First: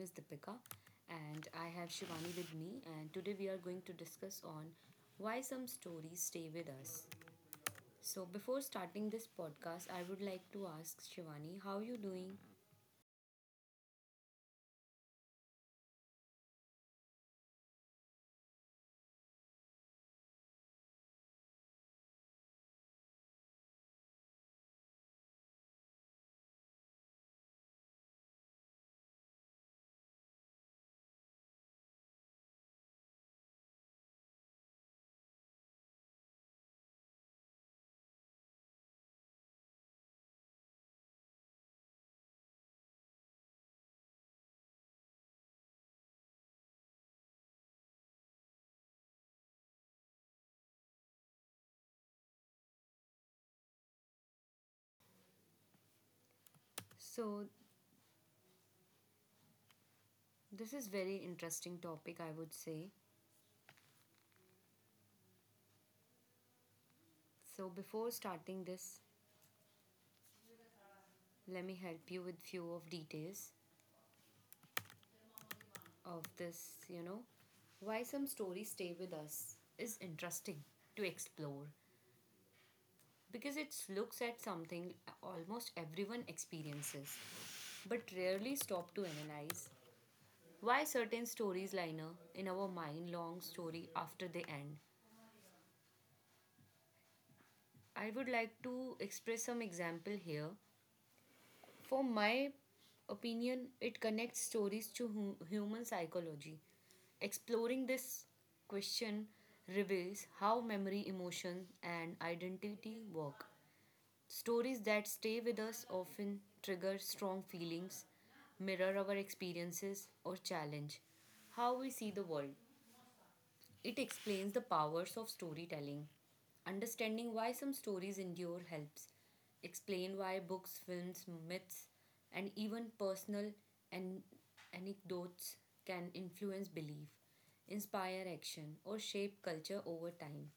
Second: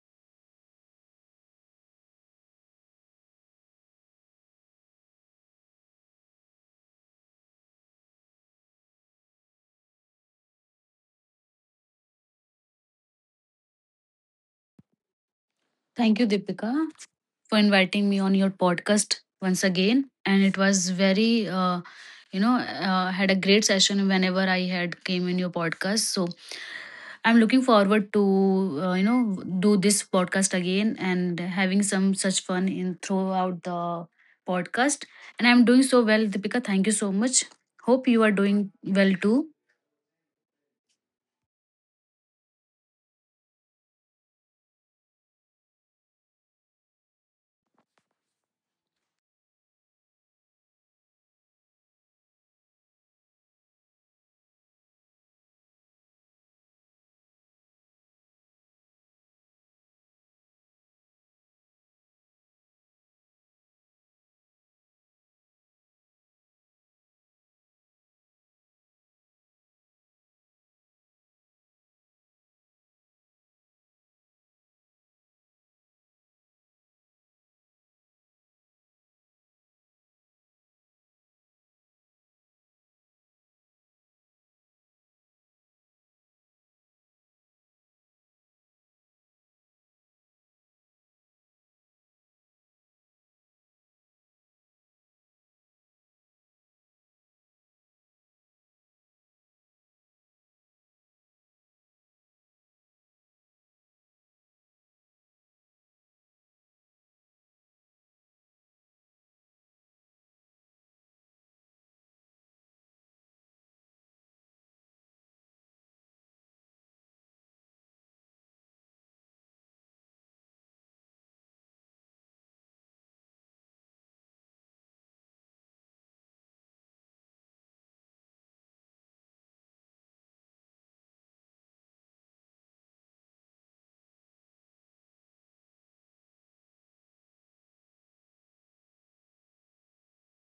is Deepika and I have Shivani with me, and today we are going to discuss on why some stories stay with us. So before starting this podcast, I would like to ask Shivani, how are you doing? Thank you, Deepika, for inviting me on your podcast once again. And it was very, you know, had a great session whenever I had came in your podcast. So I'm looking forward to, uh, you know, do this podcast again and having some such fun in throughout the podcast. And I'm doing so well, Deepika. Thank you so much. Hope you are doing well too. So this is very interesting topic, I would say. So before starting this, let me help you with few of details of this, why some stories stay with us is interesting to explore because it looks at something almost everyone experiences but rarely stop to analyze why certain stories linger in our mind long story after they end. I would like to express some example here for my opinion. It connects stories to human psychology. Exploring this question reveals how memory, emotion, and identity work. Stories that stay with us often trigger strong feelings, mirror our experiences, or challenge how we see the world. It explains the powers of storytelling. Understanding why some stories endure helps explain why books, films, myths, and even personal an- anecdotes can influence belief, inspire action, or shape culture over time.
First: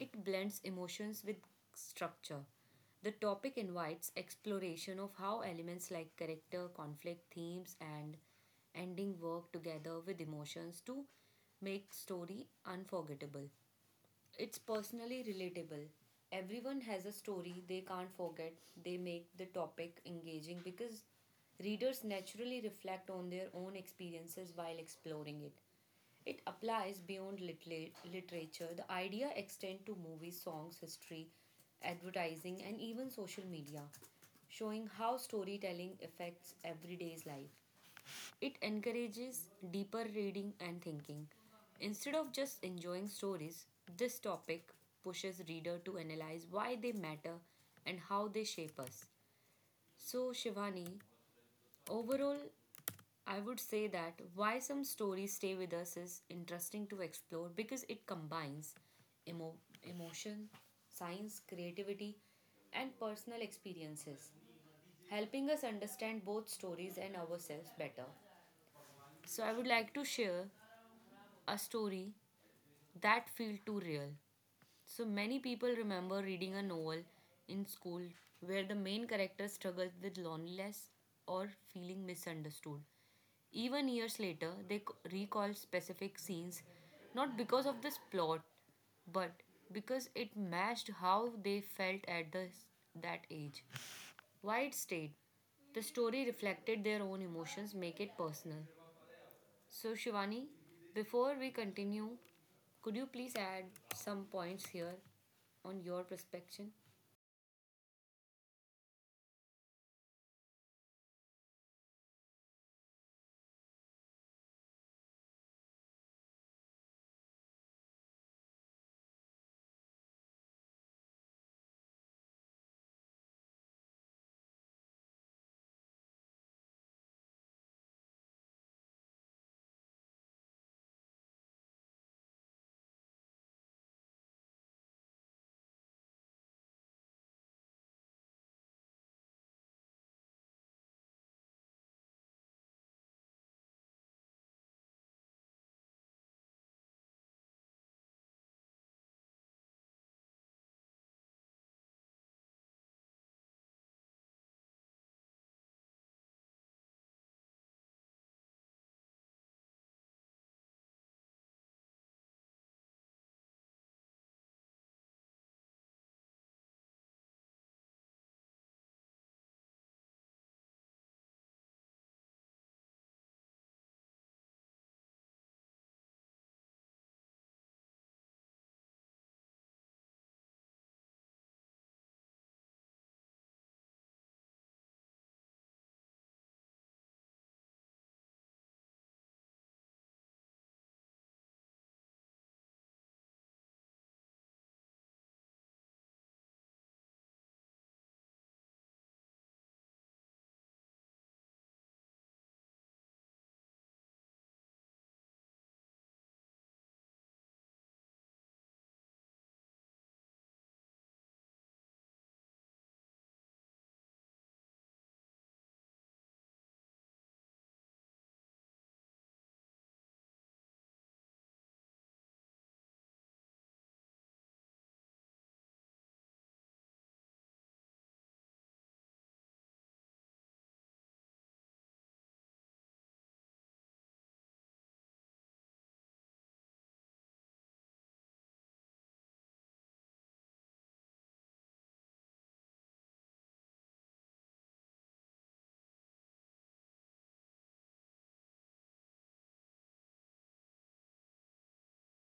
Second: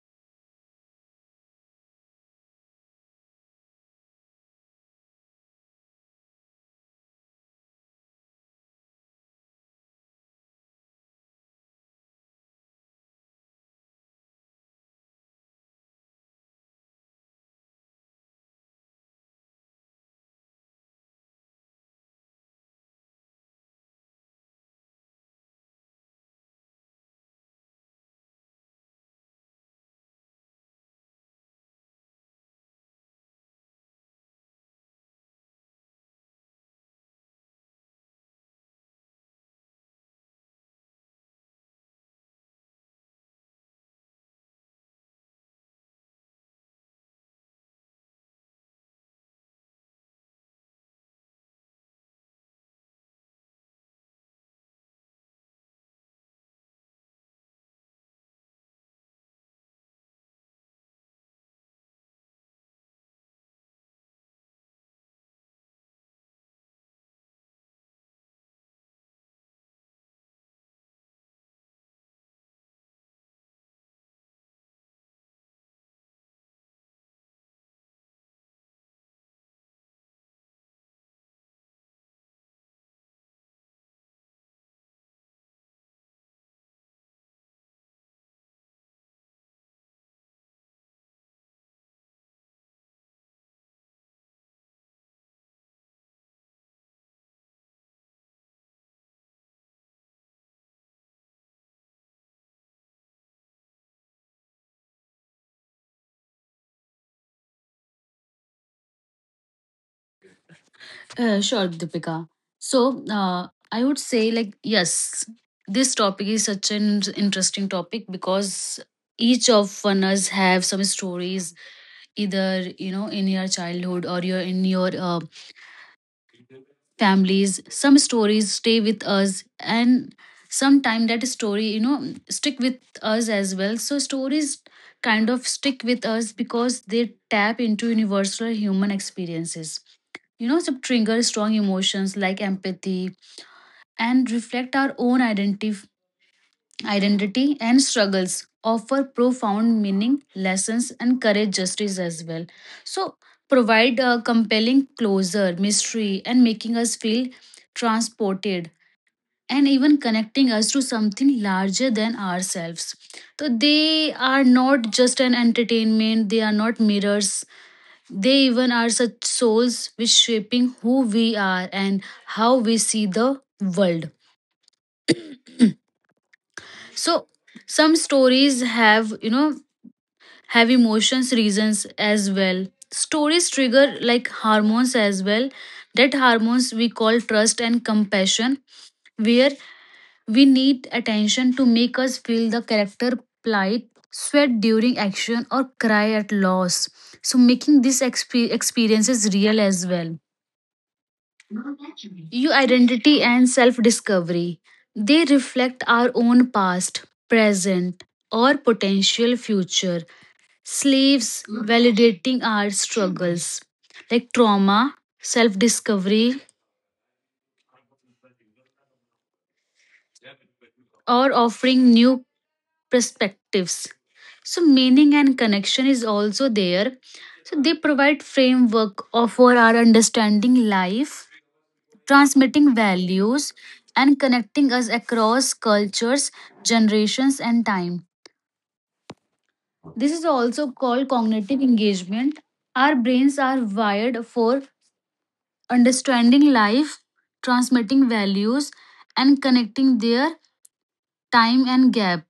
It blends emotions with structure. The topic invites exploration of how elements like character, conflict, themes, and ending work together with emotions to make story unforgettable. It's personally relatable. Everyone has a story they can't forget. They make the topic engaging because readers naturally reflect on their own experiences while exploring it. It applies beyond literature. The idea extends to movies, songs, history, advertising, and even social media, showing how storytelling affects everyday's life. It encourages deeper reading and thinking. Instead of just enjoying stories, this topic pushes reader to analyze why they matter and how they shape us. So, Shivani, overall, I would say that why some stories stay with us is interesting to explore because it combines emo- emotion, science, creativity, and personal experiences, helping us understand both stories and ourselves better. So, I would like to share a story that felt too real. So many people remember reading a novel in school where the main character struggled with loneliness or feeling misunderstood. Even years later, they recall specific scenes not because of this plot but because it matched how they felt at that age. Why it stayed. The story reflected their own emotions, make it personal. So, Shivani, before we continue, could you please add some points here on your perspective? Sure, Deepika. So, I would say, like, yes, this topic is such an interesting topic because each of one us have some stories, either in your childhood or your in your families. Some stories stay with us, and sometime that story, stick with us as well. So, stories kind of stick with us because they tap into universal human experiences, some trigger strong emotions like empathy and reflect our own identity and struggles, offer profound meaning, lessons, and courage justice as well. So, provide a compelling closure, mystery, and making us feel transported and even connecting us to something larger than ourselves. So, they are not just an entertainment, they are not mirrors, they even are such souls which shaping who we are and how we see the world. So some stories have emotions, reasons as well. Stories trigger like hormones as well. That hormones we call trust and compassion, where we need attention to make us feel the character plight, sweat during action, or cry at loss. So making these experiences real as well. Your identity and self discovery. They reflect our own past, present, or potential future. Slaves validating our struggles, like trauma, self discovery, or offering new perspectives. So, meaning and connection is also there. So, they provide framework of- for our understanding life, transmitting values, and connecting us across cultures, generations, and time. This is also called cognitive engagement. Our brains are wired for understanding life, transmitting values, and connecting their time and gap,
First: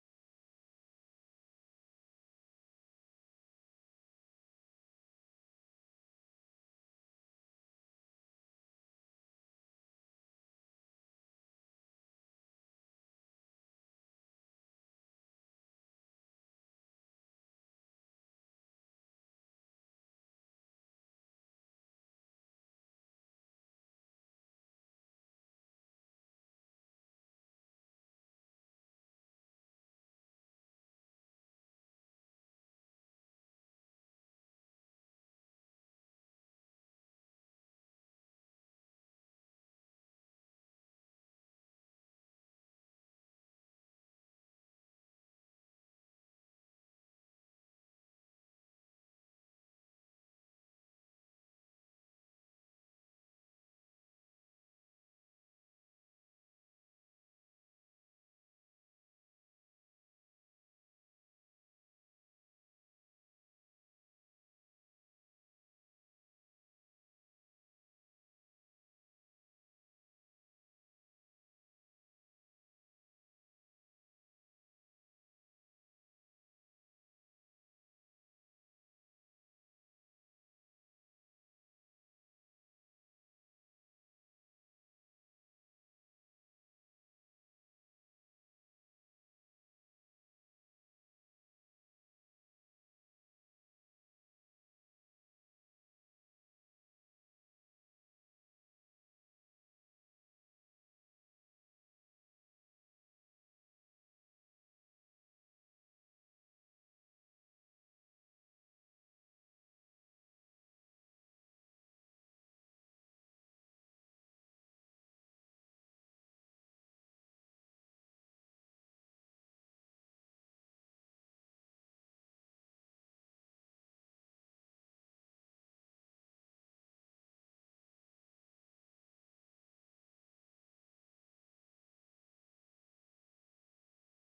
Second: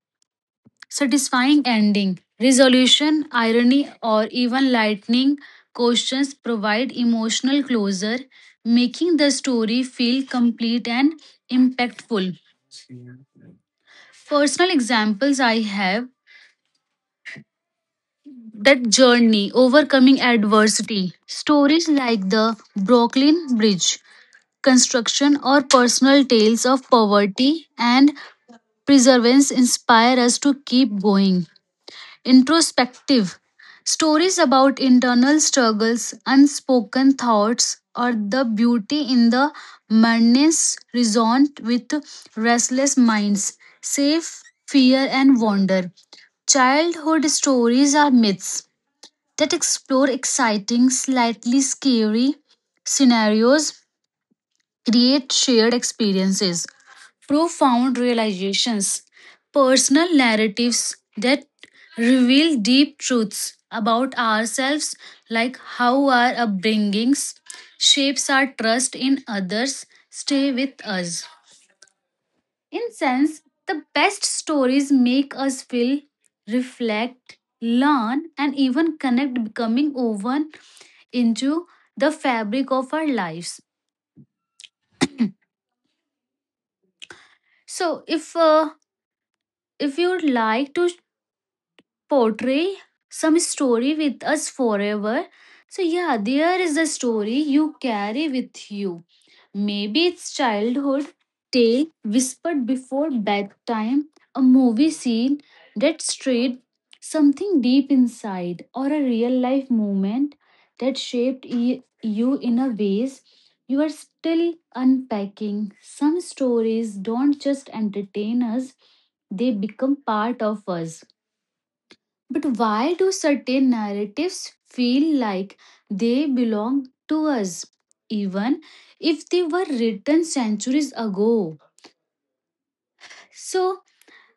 satisfying ending. Resolution, irony, or even lightning questions provide emotional closure, making the story feel complete and impactful. Personal examples I have that journey overcoming adversity. Stories like the Brooklyn Bridge construction or personal tales of poverty and perseverance inspire us to keep going introspective. Stories about internal struggles, unspoken thoughts, or the beauty in the madness resonant with restless minds, safe fear and wonder. Childhood stories are myths that explore exciting, slightly scary scenarios, create shared experiences, profound realizations, personal narratives that reveal deep truths about ourselves, like how our upbringings shapes our trust in others, stay with us. In sense, the best stories make us feel, reflect, learn, and even connect, becoming woven into the fabric of our lives. So, if you'd like to portray some story with us forever, so yeah, there is a story you carry with you. Maybe it's childhood tale whispered before bedtime, a movie scene that strayed something deep inside, or a real life moment that shaped you in a ways you are still unpacking. Some stories don't just entertain us, they become part of us. But why do certain narratives feel like they belong to us, even if they were written centuries ago? So,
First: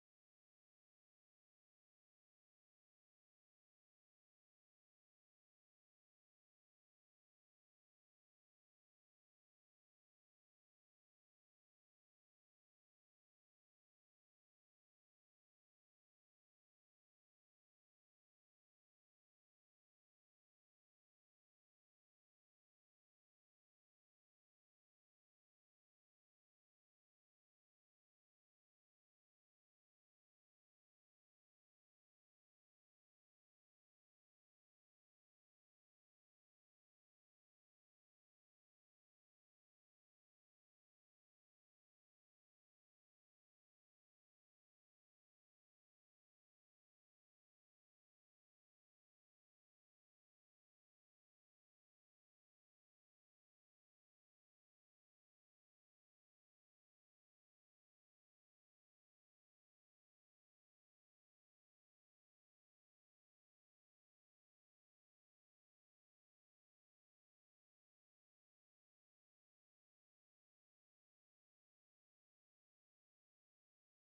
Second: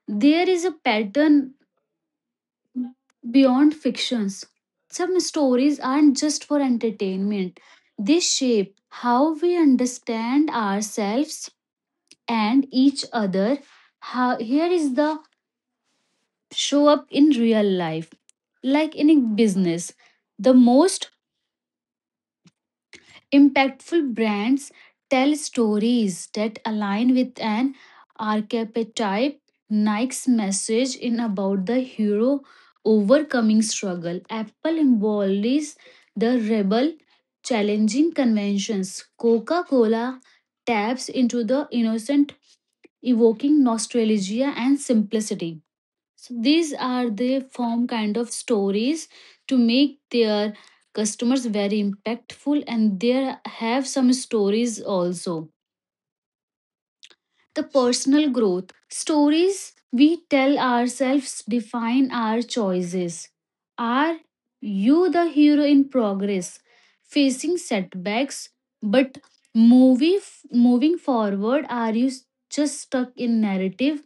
there is a pattern beyond fictions. Some stories aren't just for entertainment, they shape how we understand ourselves and each other. How, here is the show up in real life. Like in a business, the most impactful brands tell stories that align with an archetype. Nike's message in about the hero overcoming struggle. Apple embodies the rebel challenging conventions. Coca-Cola taps into the innocent, evoking nostalgia and simplicity. So these are the form kind of stories to make their customers very impactful, and there have some stories also. The personal growth stories we tell ourselves define our choices. Are you the hero in progress, facing setbacks, but movie moving forward? Are you just stuck in narrative,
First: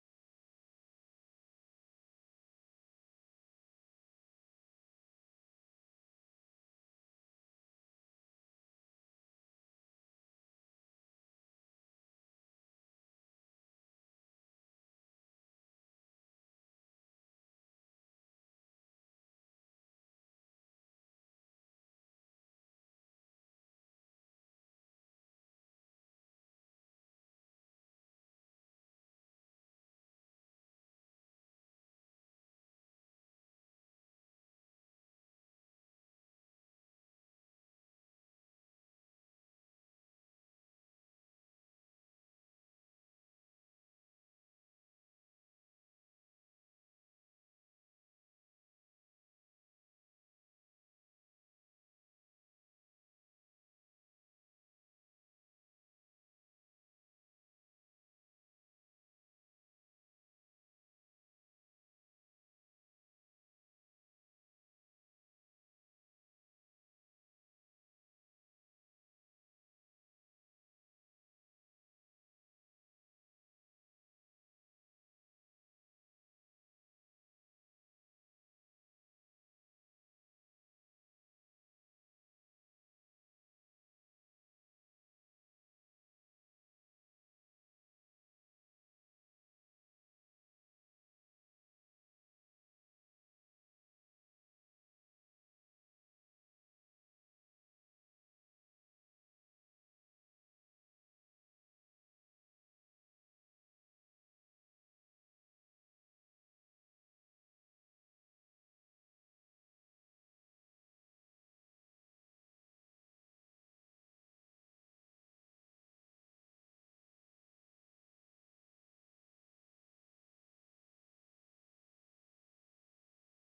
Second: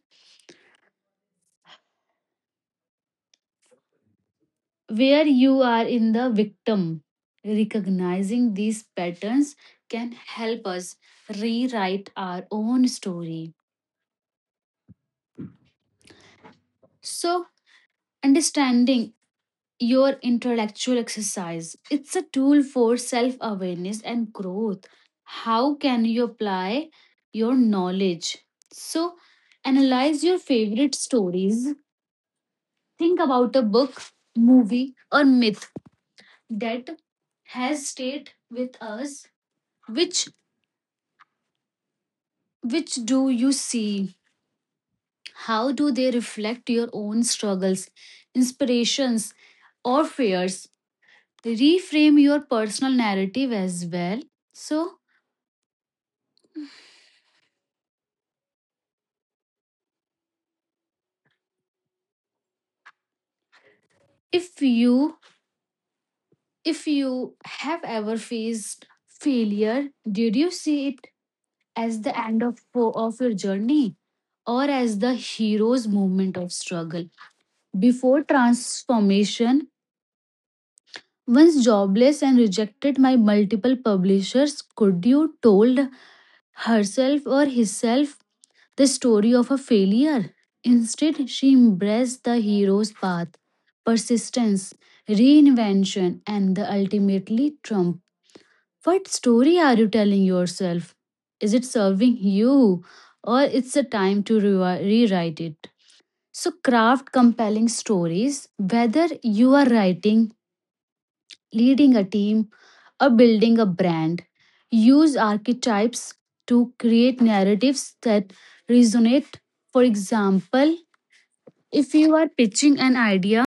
where you are in the victim? Recognizing these patterns can help us rewrite our own story. So, understanding your intellectual exercise, it's a tool for self awareness and growth. How can you apply your knowledge? So analyze your favorite stories, think about a book, movie, or myth that has stayed with us. Which Which do you see? How do they reflect your own struggles, inspirations, or fears? Reframe your personal narrative as well. So, if you if you have ever faced failure, did you see it as the end of your journey, or as the hero's moment of struggle? Before transformation, once jobless and rejected by multiple publishers, could you told herself or hisself the story of a failure. Instead, she embraced the hero's path, persistence, reinvention, and the ultimately trump. What story are you telling yourself? Is it serving you, or it's a time to rewrite it? So, craft compelling stories, whether you are writing, leading a team, or building a brand. Use archetypes to create narratives that resonate. For example, if you are pitching an idea,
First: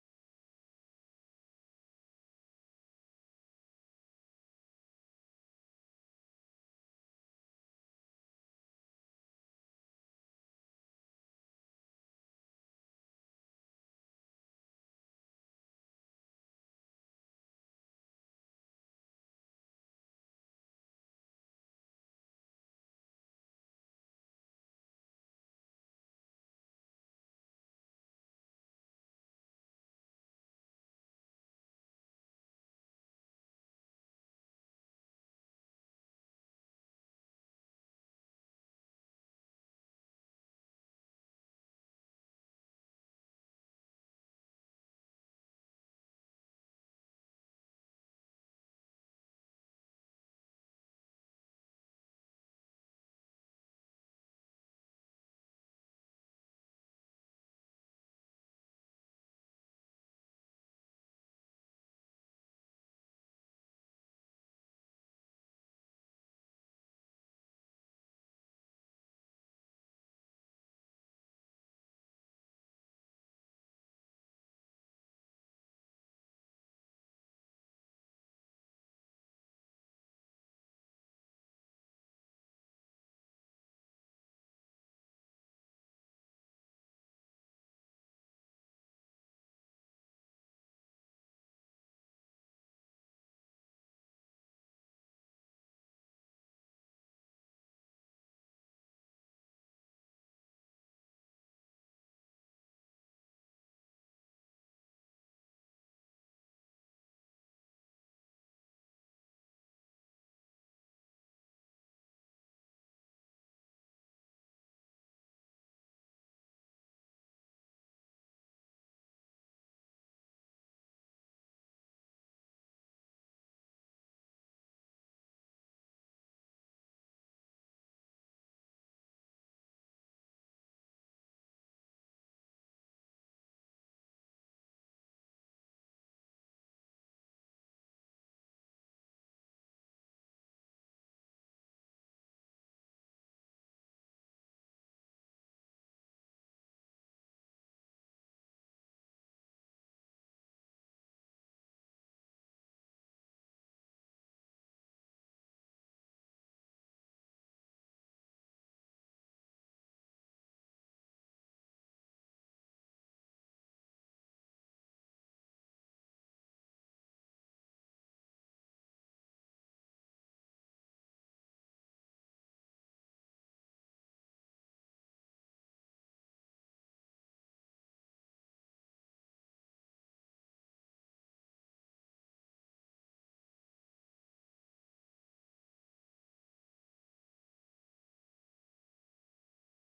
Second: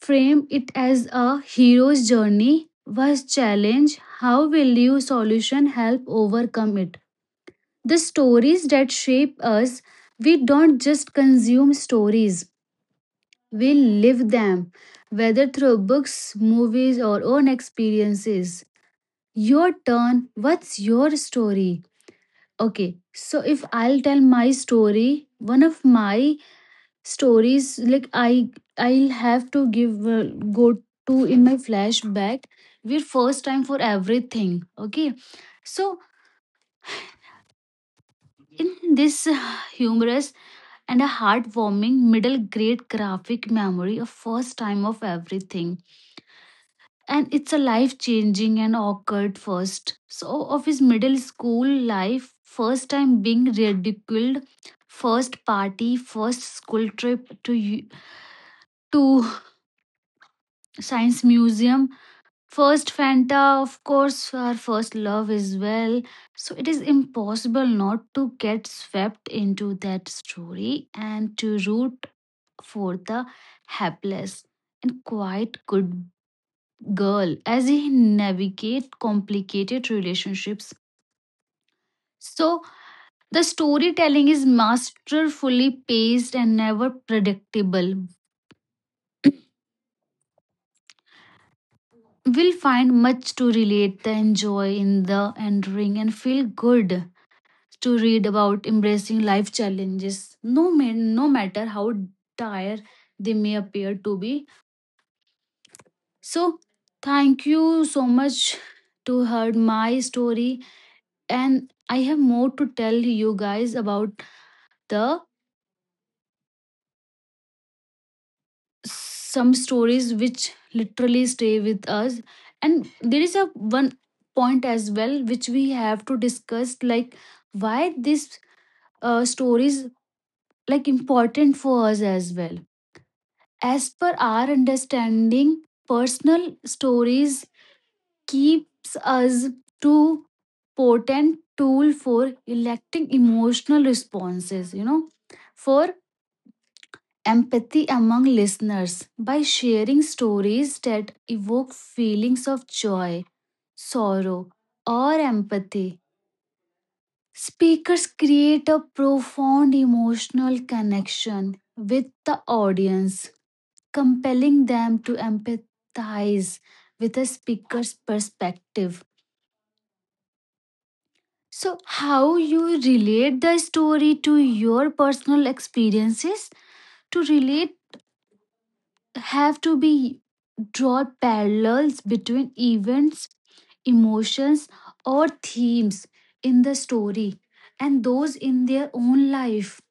frame it as a hero's journey was challenge. How will your solution help overcome it? The stories that shape us, we don't just consume stories, we live them, whether through books, movies, or own experiences. Your turn. What's your story? Okay, so if I'll tell my story, one of my stories, like I'll have to give go to in my flashback. We're first time for everything. Okay, so in this humorous and a heartwarming middle grade graphic memory of first time of everything, and it's a life changing and awkward first. So, of his middle school life, first time being ridiculed, first party, first school trip to science museum, first Fanta, of course, our first love as well. So it is impossible not to get swept into that story and to root for the hapless and quite good girl as he navigate complicated relationships. So the storytelling is masterfully paced and never predictable. We'll find much to relate the enjoy in the entering and feel good to read about embracing life challenges, no matter how dire they may appear to be. So thank you so much to heard my story, and I have more to tell you guys about the some stories which literally stay with us, and there is a one point as well which we have to discuss, like why this stories like important for us as well. As per our understanding, personal stories keeps us to potent tool for electing emotional responses, for empathy among listeners by sharing stories that evoke feelings of joy, sorrow, or empathy. Speakers create a profound emotional connection with the audience, compelling them to empathize with a speaker's perspective. So, how you relate the story to your personal experiences to relate have to be draw parallels between events, emotions, or themes in the story and those in their own life.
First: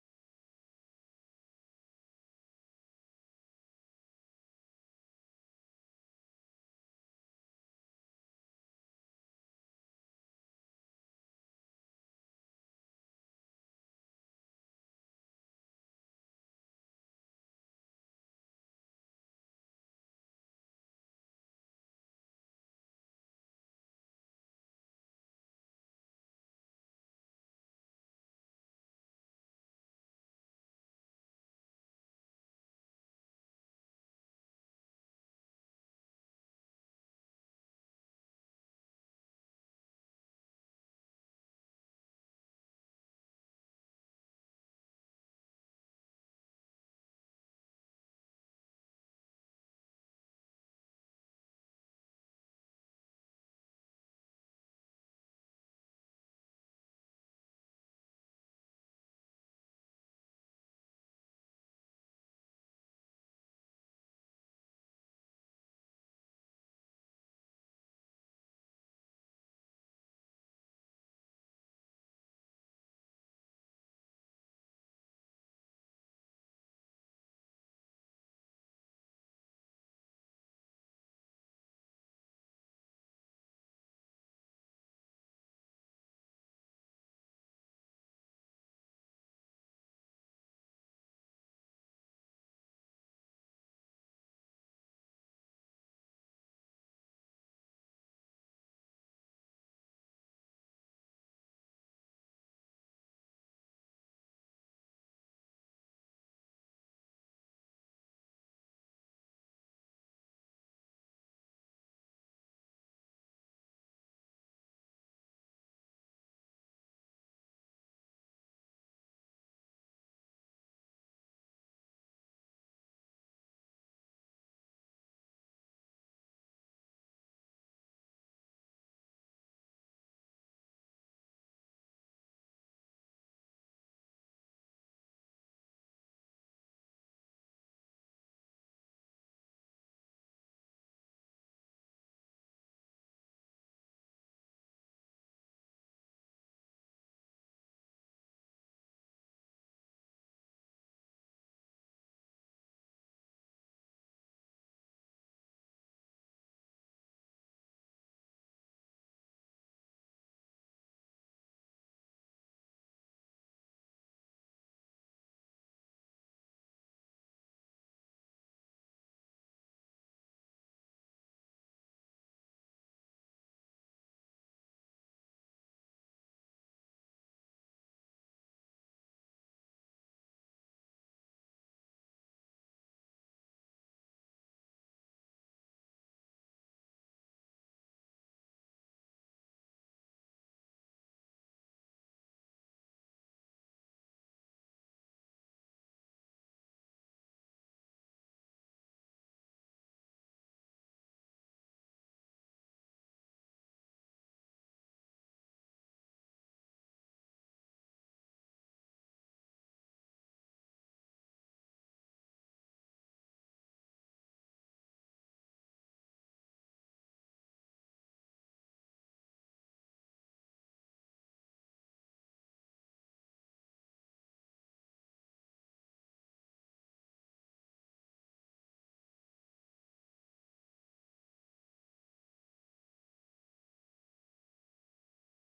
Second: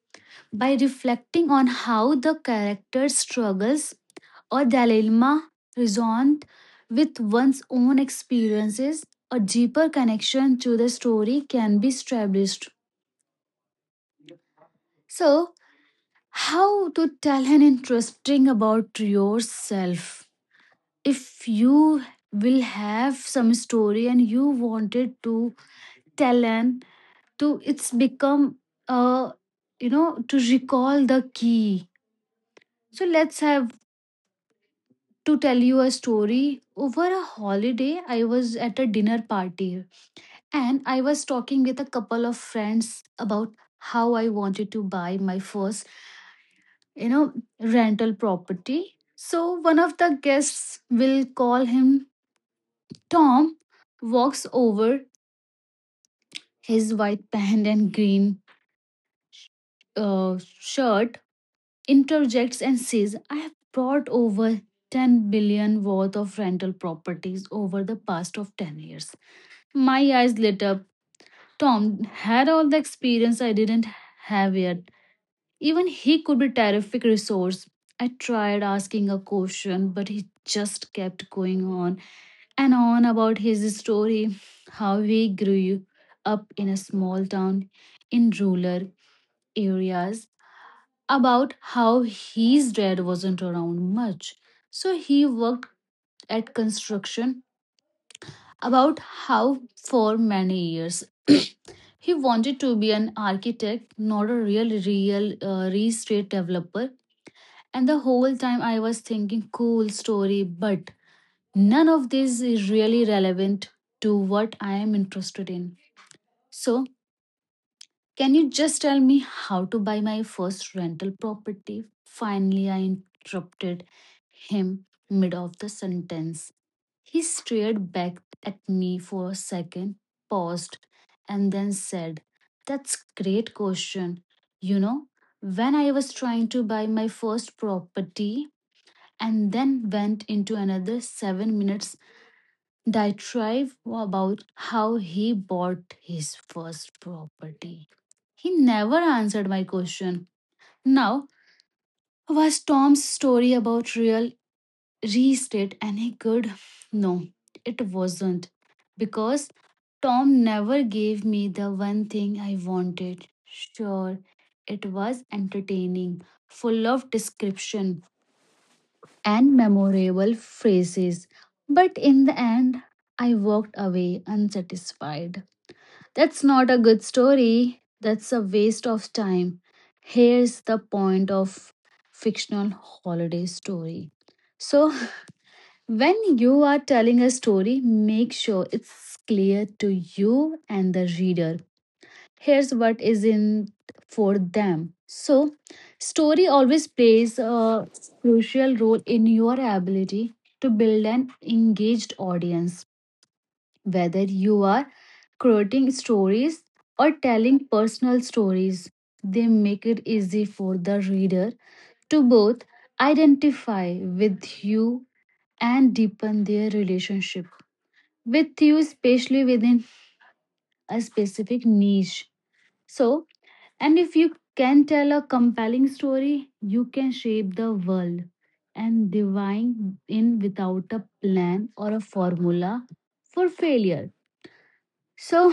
By reflecting on how the character's struggles or dilemma resonate with one's own experiences, a deeper connection to the story can be established. So, how to tell an interesting about yourself? If you will have some story and you wanted to tell an, to it's become uh to recall the key. So let's have to tell you a story. Over a holiday, I was at a dinner party, and I was talking with a couple of friends about how I wanted to buy my first, you know rental property. So one of the guests, will call him Tom, walks over. His white pant and green shirt, interjects and says, I have brought over 10 billion worth of rental properties over the past of 10 years. My eyes lit up. Tom had all the experience I didn't have yet. Even he could be a terrific resource. I tried asking a question, but he just kept going on and on about his story, how he grew up in a small town in rural areas, about how his dad wasn't around much. So he worked at construction, about how for many years. He wanted to be an architect, not a real estate developer. And the whole time I was thinking, cool story, but none of this is really relevant to what I am interested in. So can you just tell me how to buy my first rental property? Finally, I interrupted him mid of the sentence. He stared back at me for a second, paused, and then said, That's great question. You know, when I was trying to buy my first property, and then went into another 7 minutes diatribe about how he bought his first property. He never answered my question. Now, was Tom's story about real restated any good? No, it wasn't. Because Tom never gave me the one thing I wanted. Sure, it was entertaining, full of description and memorable phrases. But in the end, I walked away unsatisfied. That's not a good story. That's a waste of time. Here's the point of fictional holiday story. So, when you are telling a story, make sure it's clear to you and the reader. Here's what is in for them. Story always plays a crucial role in your ability to build an engaged audience whether you are creating stories or telling personal stories. They make it easy for the reader to both identify with you and deepen their relationship with you, especially within a specific niche. So, and if you can tell a compelling story, you can shape the world and divine in without a plan or a formula for failure. So,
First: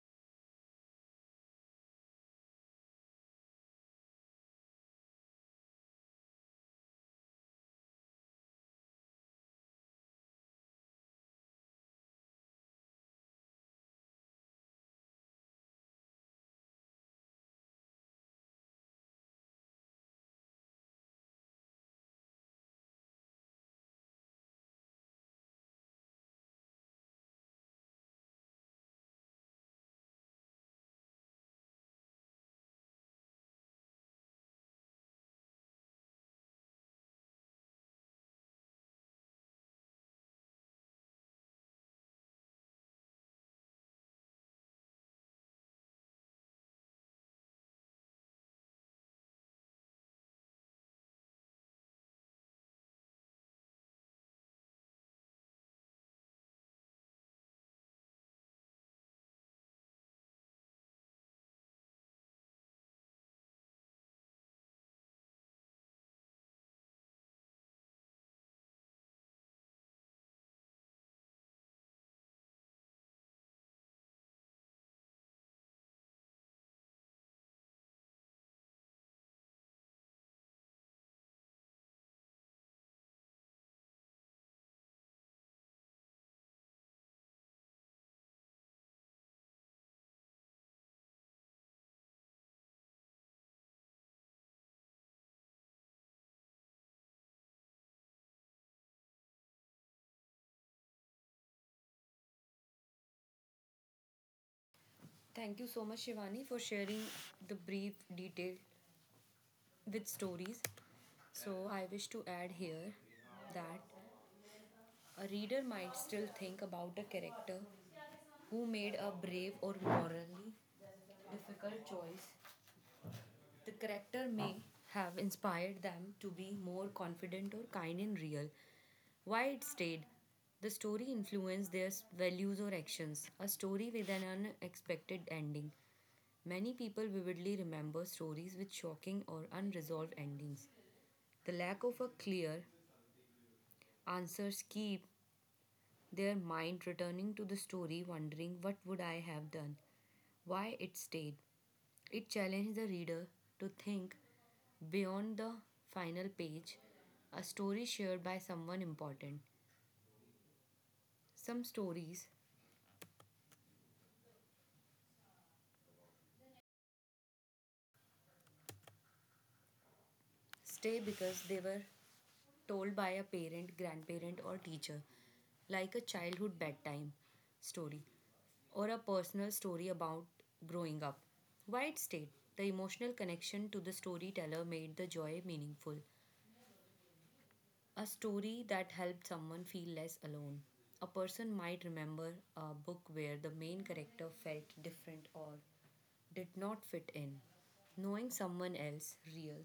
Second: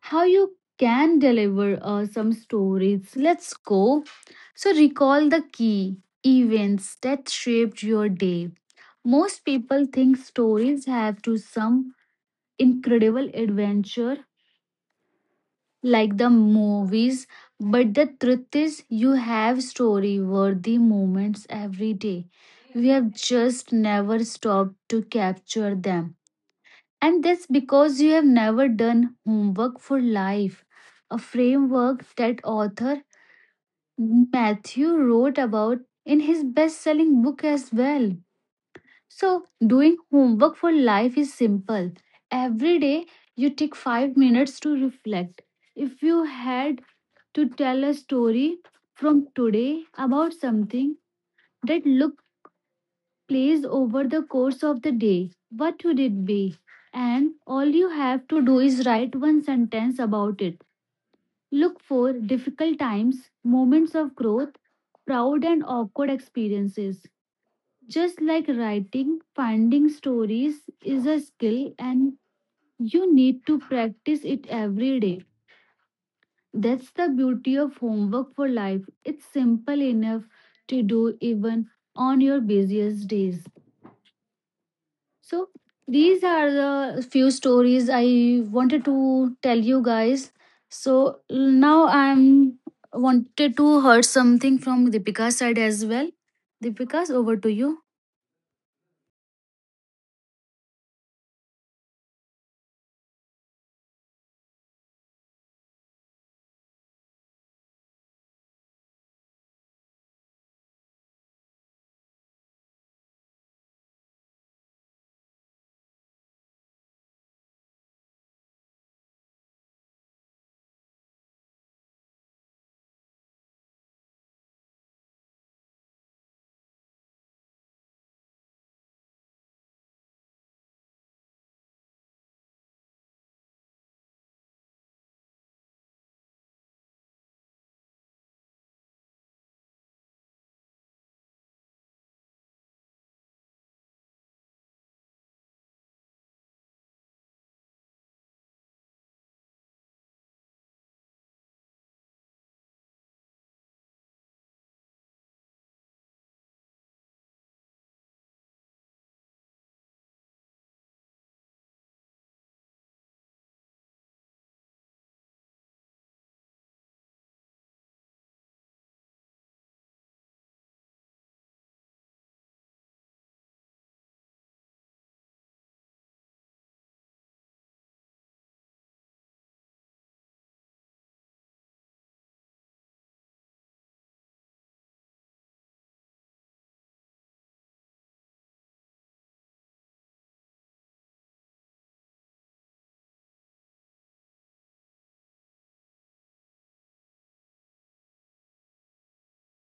how you can deliver some stories. Let's go. So, recall the key events that shaped your day. Most people think stories have to some incredible adventure like the movies, but the truth is, you have story worthy moments every day. We have just never stopped to capture them. And that's because you have never done homework for life, a framework that author Matthew wrote about in his best selling book as well. So, doing homework for life is simple. Every day, you take 5 minutes to reflect. If you had to tell a story from today about something that looked plays over the course of the day, what would it be? And all you have to do is write one sentence about it. Look for difficult times, moments of growth, proud and awkward experiences. Just like writing, finding stories is a skill and you need to practice it every day. That's the beauty of homework for life. It's simple enough to do even on your busiest days. So these are the few stories I wanted to tell you guys. So now I'm wanted to hear something from Deepika's side as well. Deepika's over to you. Thank you so much, Shivani, for sharing the brief detail with stories. So, I wish to add here that a reader might still think about a character who made a brave or morally difficult choice. The character may have inspired them to be more confident or kind in real. Why it stayed? The story influenced their values or actions. A story with an unexpected ending. Many people vividly remember stories with shocking or unresolved endings. The lack of a clear answers keep their mind returning to the story, wondering what would I have done? Why it stayed? It challenged the reader to think beyond the final page. A story shared by someone important. Some stories stay because they were told by a parent, grandparent, or teacher, like a childhood bedtime story or a personal story about growing up. Why it stayed? The emotional connection to the storyteller made the joy meaningful. A story that helped someone feel less alone. A person might remember a book where the main character felt different or did not fit in. Knowing someone else, real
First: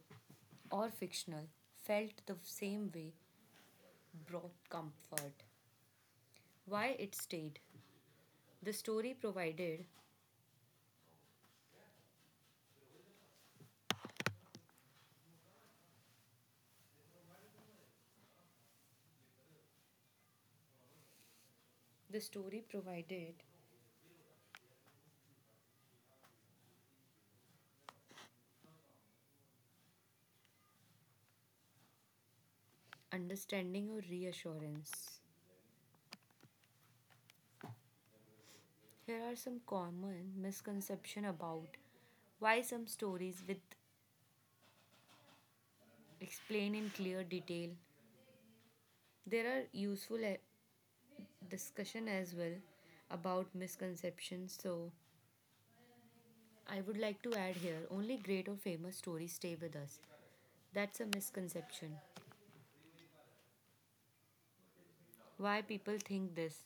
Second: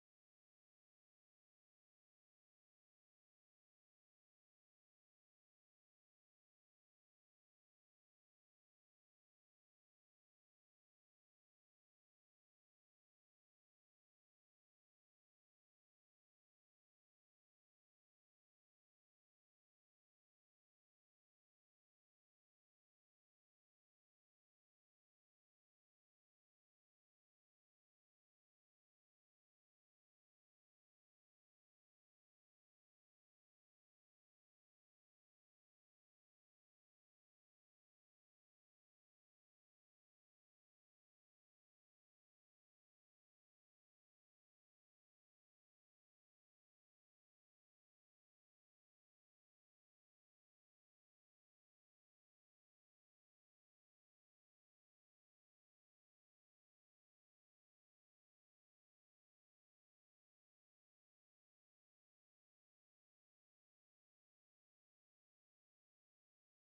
or fictional, felt the same way brought comfort. Why it stayed. The story provided, the story provided understanding or reassurance. Here are some common misconception about why some stories with explain in clear detail. There are useful discussion as well about misconceptions. So I would like to add here only great or famous stories stay with us. That's a misconception. Why people think this?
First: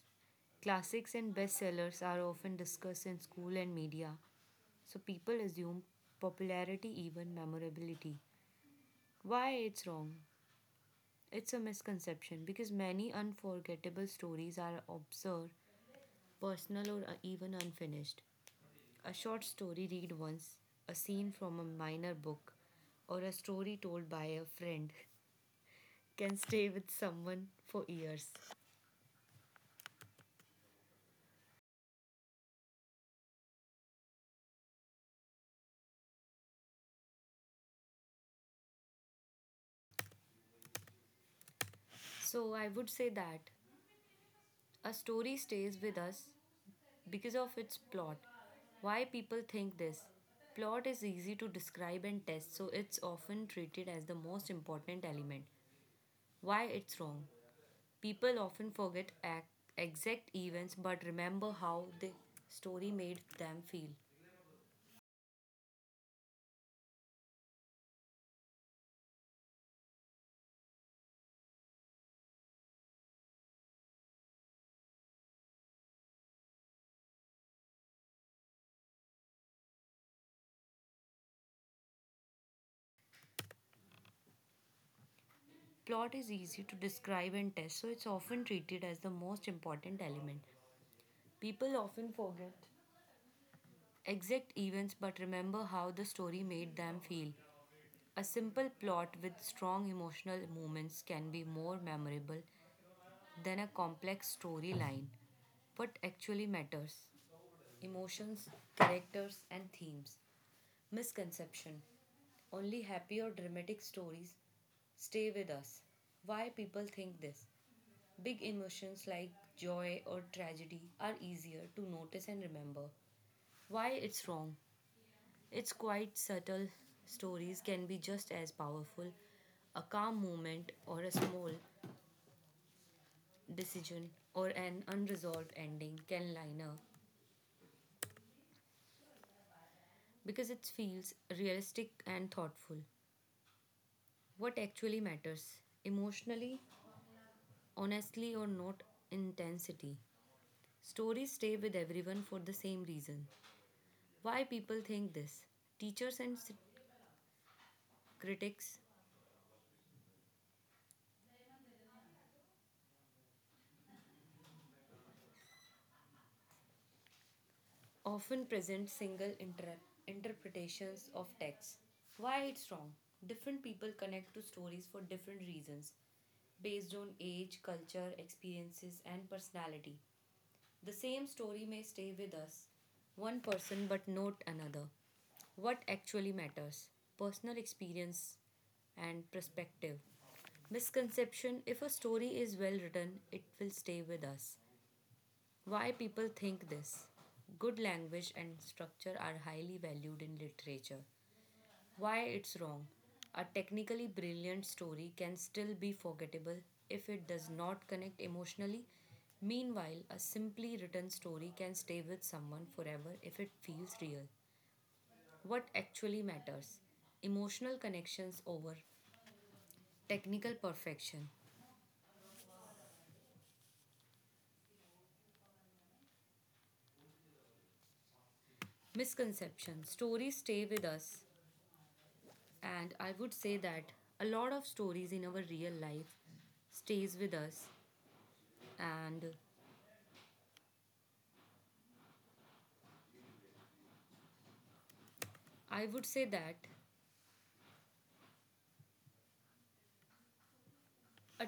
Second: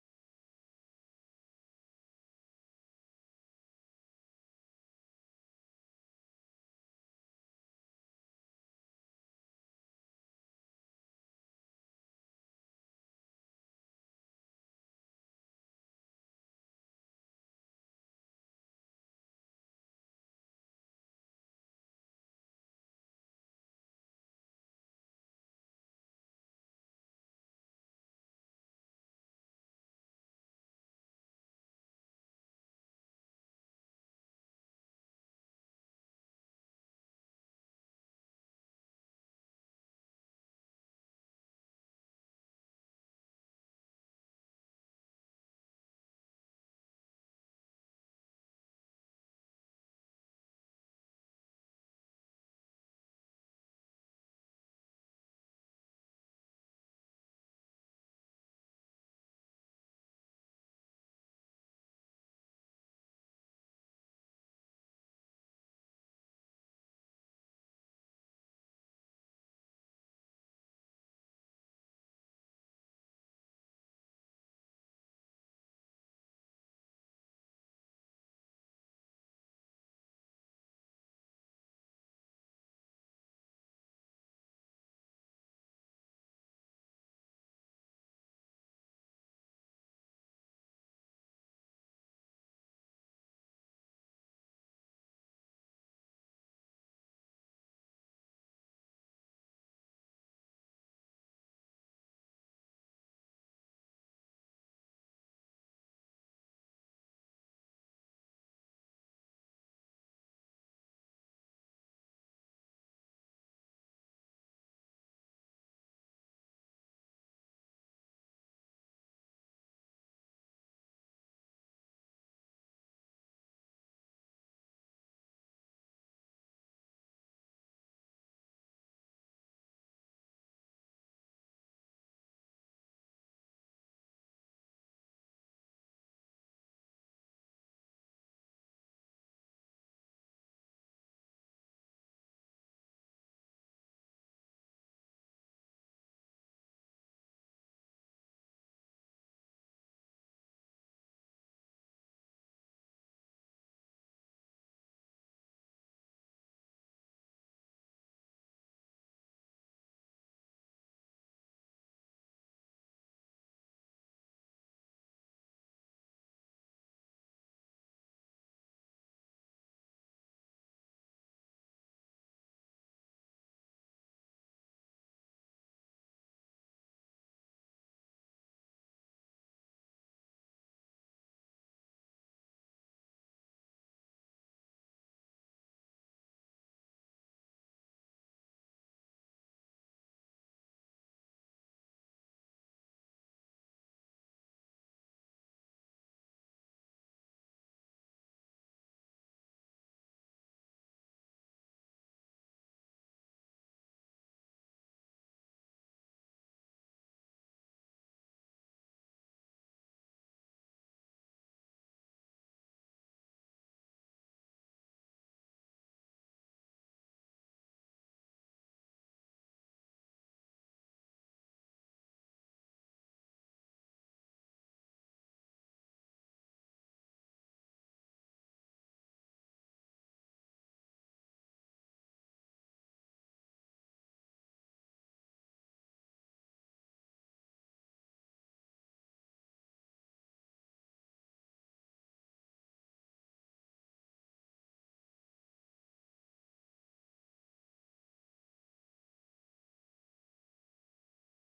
Classics and bestsellers are often discussed in school and media, so people assume popularity even memorability. Why it's wrong? It's a misconception because many unforgettable stories are obscure, personal, or even unfinished. A short story read once, a scene from a minor book, or a story told by a friend can stay with someone for years. So I would say that a story stays with us because of its plot. Why people think this? Plot is easy to describe and test, so it's often treated as the most important element. Why it's wrong? People often forget ac exact events but remember how the story made them feel. Plot is easy to describe and test, so it's often treated as the most important element. People often forget exact events but remember how the story made them feel. A simple plot with strong emotional moments can be more memorable than a complex storyline. What actually matters? Emotions, characters, and themes. Misconception. Only happy or dramatic stories stay with us. Why people think this? Big emotions like joy or tragedy are easier to notice and remember. Why it's wrong? It's quite subtle stories can be just as powerful. A calm moment or a small decision or an unresolved ending can line up because it feels realistic and thoughtful. What actually matters? Emotionally, honestly, or not intensity? Stories stay with everyone for the same reason. Why people think this? Teachers and critics often present single interpretations of texts. Why it's wrong? Different people connect to stories for different reasons based on age, culture, experiences, and personality. The same story may stay with us, one person but not another. What actually matters? Personal experience and perspective. Misconception. If a story is well written, it will stay with us. Why people think this? Good language and structure are highly valued in literature. Why it's wrong. A technically brilliant story can still be forgettable if it does not connect emotionally. Meanwhile, a simply written story can stay with someone forever if it feels real. What actually matters? Emotional connections over technical perfection. Misconception. Stories stay with us, and I would say that a lot of stories in our real life stays with us, and I would say that a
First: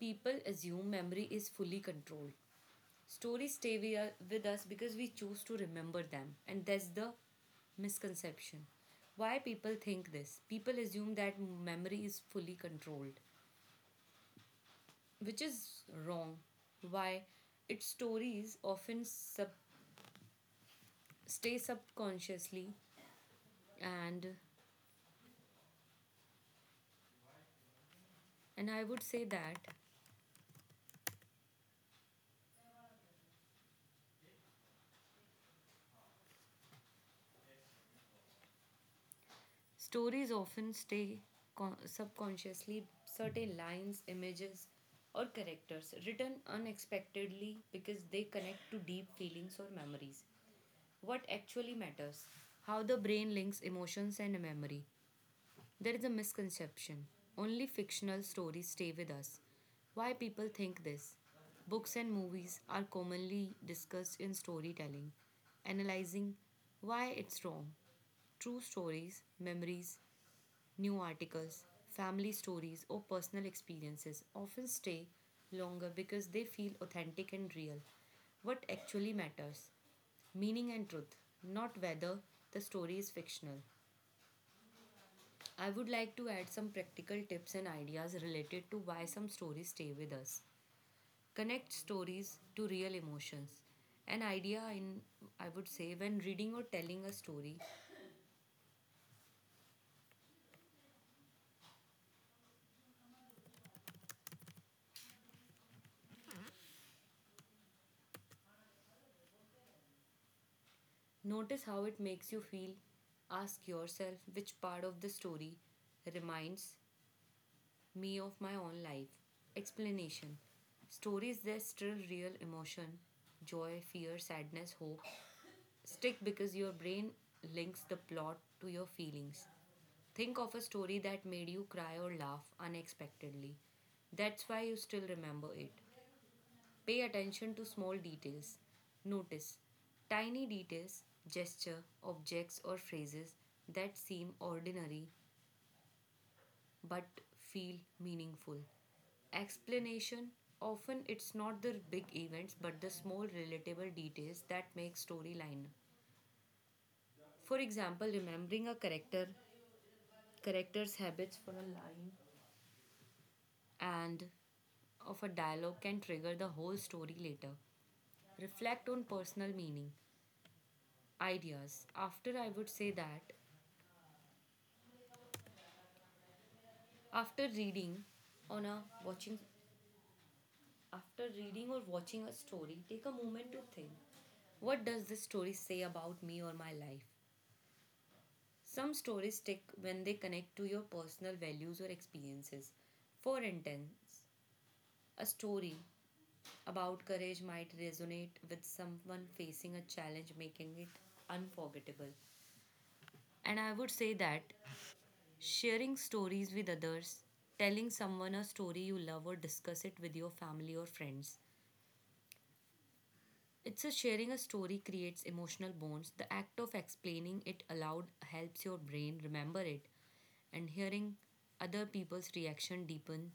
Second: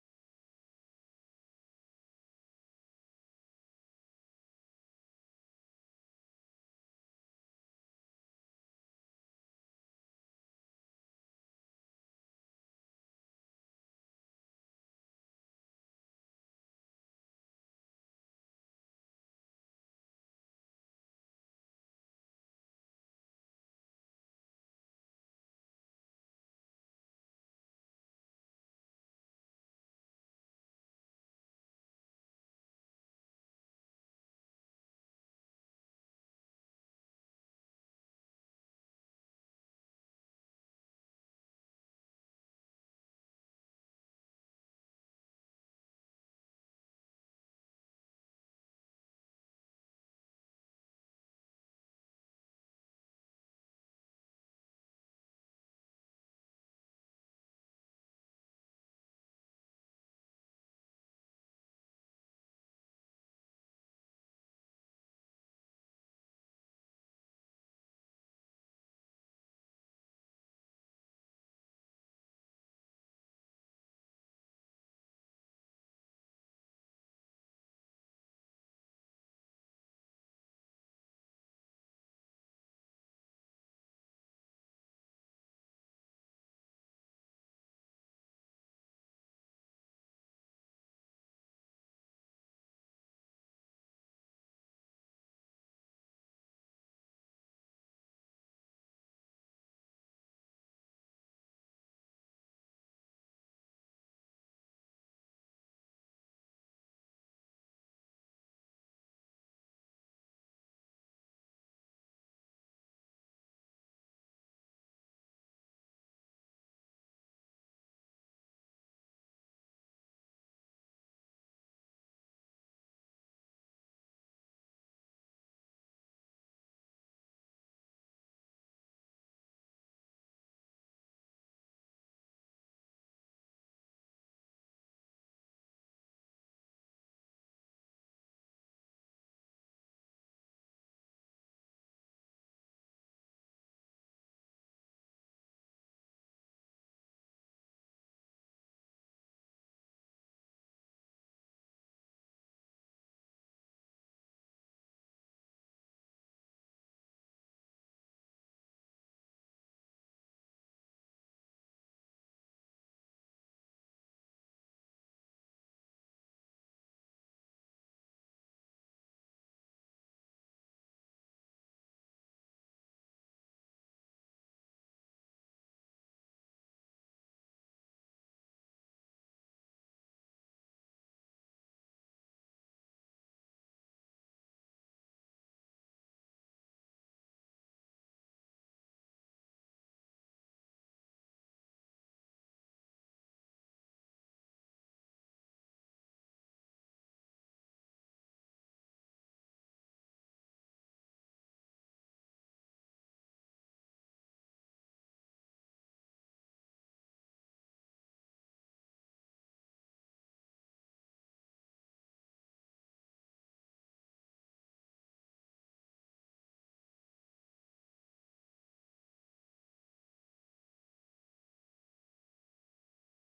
people assume memory is fully controlled. Stories stay with us because we choose to remember them, and that's the misconception. Why people think this? People assume that memory is fully controlled, which is wrong. Why? Its stories often stay subconsciously, and and I would say that stories often stay subconsciously, certain lines, images, or characters written unexpectedly because they connect to deep feelings or memories. What actually matters? How the brain links emotions and memory. There is a misconception. Only fictional stories stay with us. Why people think this? Books and movies are commonly discussed in storytelling, analyzing. Why it's wrong. True stories, memories, new articles, family stories, or personal experiences often stay longer because they feel authentic and real. What actually matters? Meaning and truth, not whether the story is fictional. I would like to add some practical tips and ideas related to why some stories stay with us. Connect stories to real emotions. An idea in, I would say, when reading or telling a story, notice how it makes you feel. Ask yourself which part of the story reminds me of my own life. Explanation. Stories that stir real emotion, joy, fear, sadness, hope. Stick because your brain links the plot to your feelings. Think of a story that made you cry or laugh unexpectedly. That's why you still remember it. Pay attention to small details. Notice tiny details, gesture, objects, or phrases that seem ordinary but feel meaningful. Explanation. Often it's not the big events but the small relatable details that make storyline. For example, remembering a character, character's habits for a line and of a dialogue can trigger the whole story later. Reflect on personal meaning. Ideas after, I would say that, after reading on a watching, after reading or watching a story, take a moment to think, what does this story say about me or my life? Some stories stick when they connect to your personal values or experiences. For instance, a story about courage might resonate with someone facing a challenge, making it unforgettable. And I would say that sharing stories with others, telling someone a story you love or discuss it with your family or friends. It's a sharing a story creates emotional bonds. The act of explaining it aloud helps your brain remember it, and hearing other people's reaction deepen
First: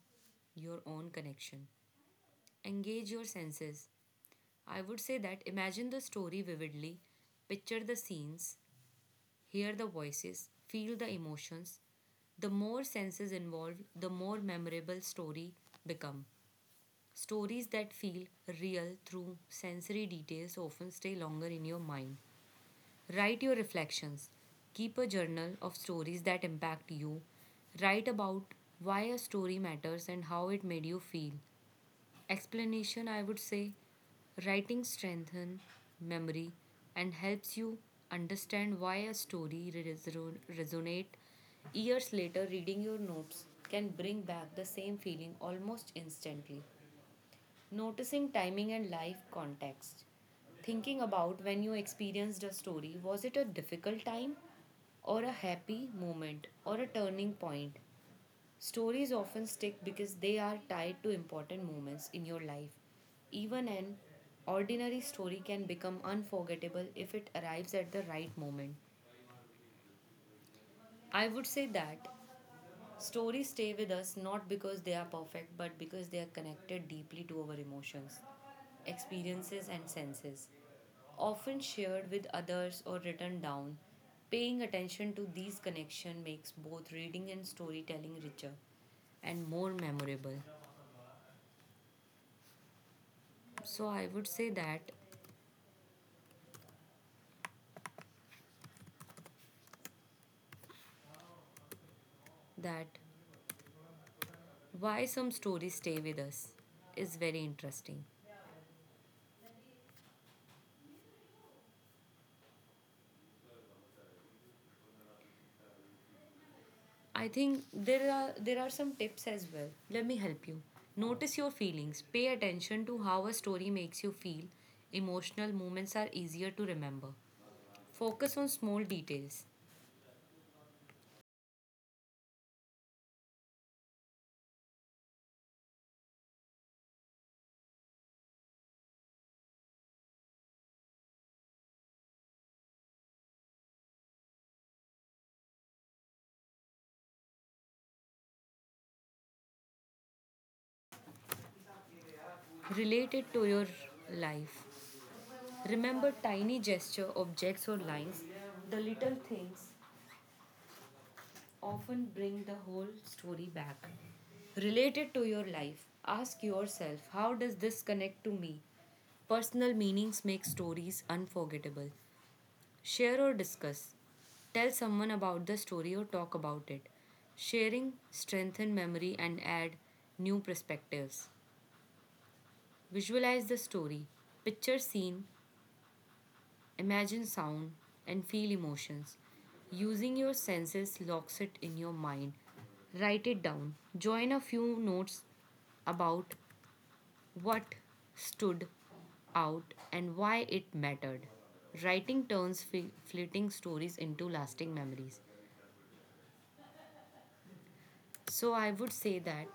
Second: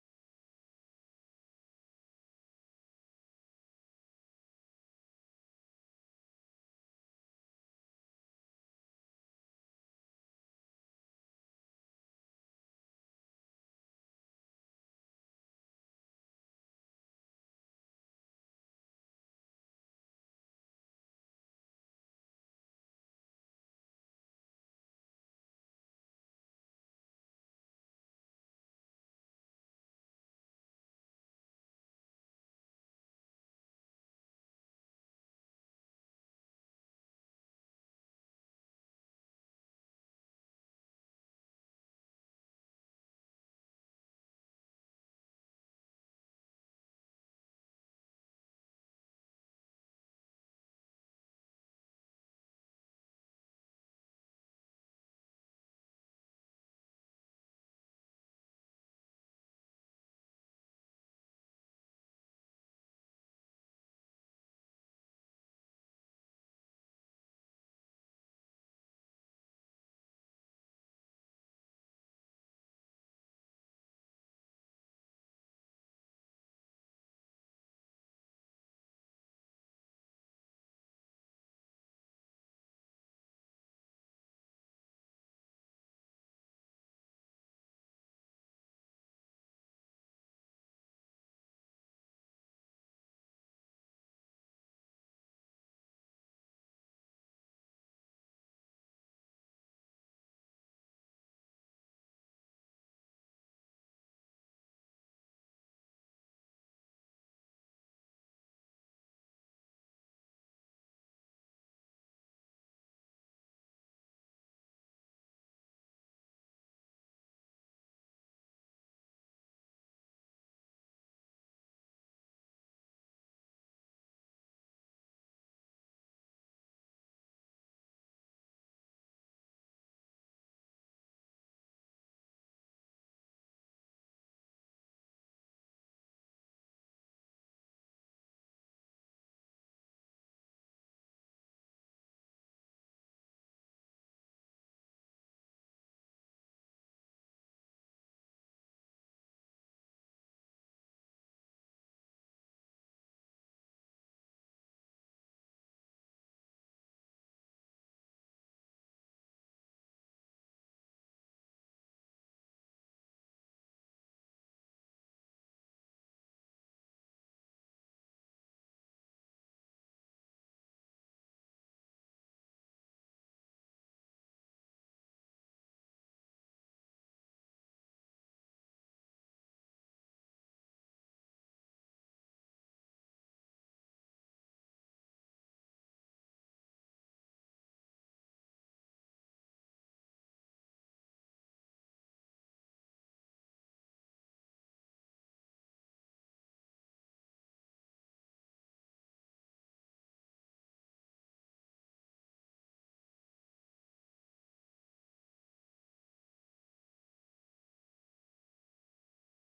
your own connection. Engage your senses. I would say that imagine the story vividly, picture the scenes, hear the voices, feel the emotions. The more senses involved, the more memorable story become. Stories that feel real through sensory details often stay longer in your mind. Write your reflections. Keep a journal of stories that impact you. Write about why a story matters and how it made you feel. Explanation, I would say writing strengthens memory and helps you understand why a story resonate years later. Reading your notes can bring back the same feeling almost instantly. Noticing timing and life context, thinking about when you experienced a story: was it a difficult time or a happy moment or a turning point? Stories often stick because they are tied to important moments in your life. Even an ordinary story can become unforgettable if it arrives at the right moment. I would say that stories stay with us not because they are perfect but because they are connected deeply to our emotions, experiences, and senses. Often shared with others or written down, paying attention to these connections makes both reading and storytelling richer and more memorable. So I would say that that why some stories stay with us is very interesting. I think there are some tips as well. Let me help you. Notice your feelings. Pay attention to how a story makes you feel. Emotional moments are easier to remember. Focus on small details. Relate it to your life. Remember tiny gesture, objects or lines, the little things often bring the whole story back. Relate it to your life. Ask yourself, how does this connect to me? Personal meanings make stories unforgettable. Share or discuss. Tell someone about the story or talk about it. Sharing strengthen memory and add new perspectives. Visualize the story. Picture scene, imagine sound and feel emotions. Using your senses locks it in your mind. Write it down. Join a few notes about what stood out and why it mattered. Writing turns fleeting stories into lasting memories. So I would say that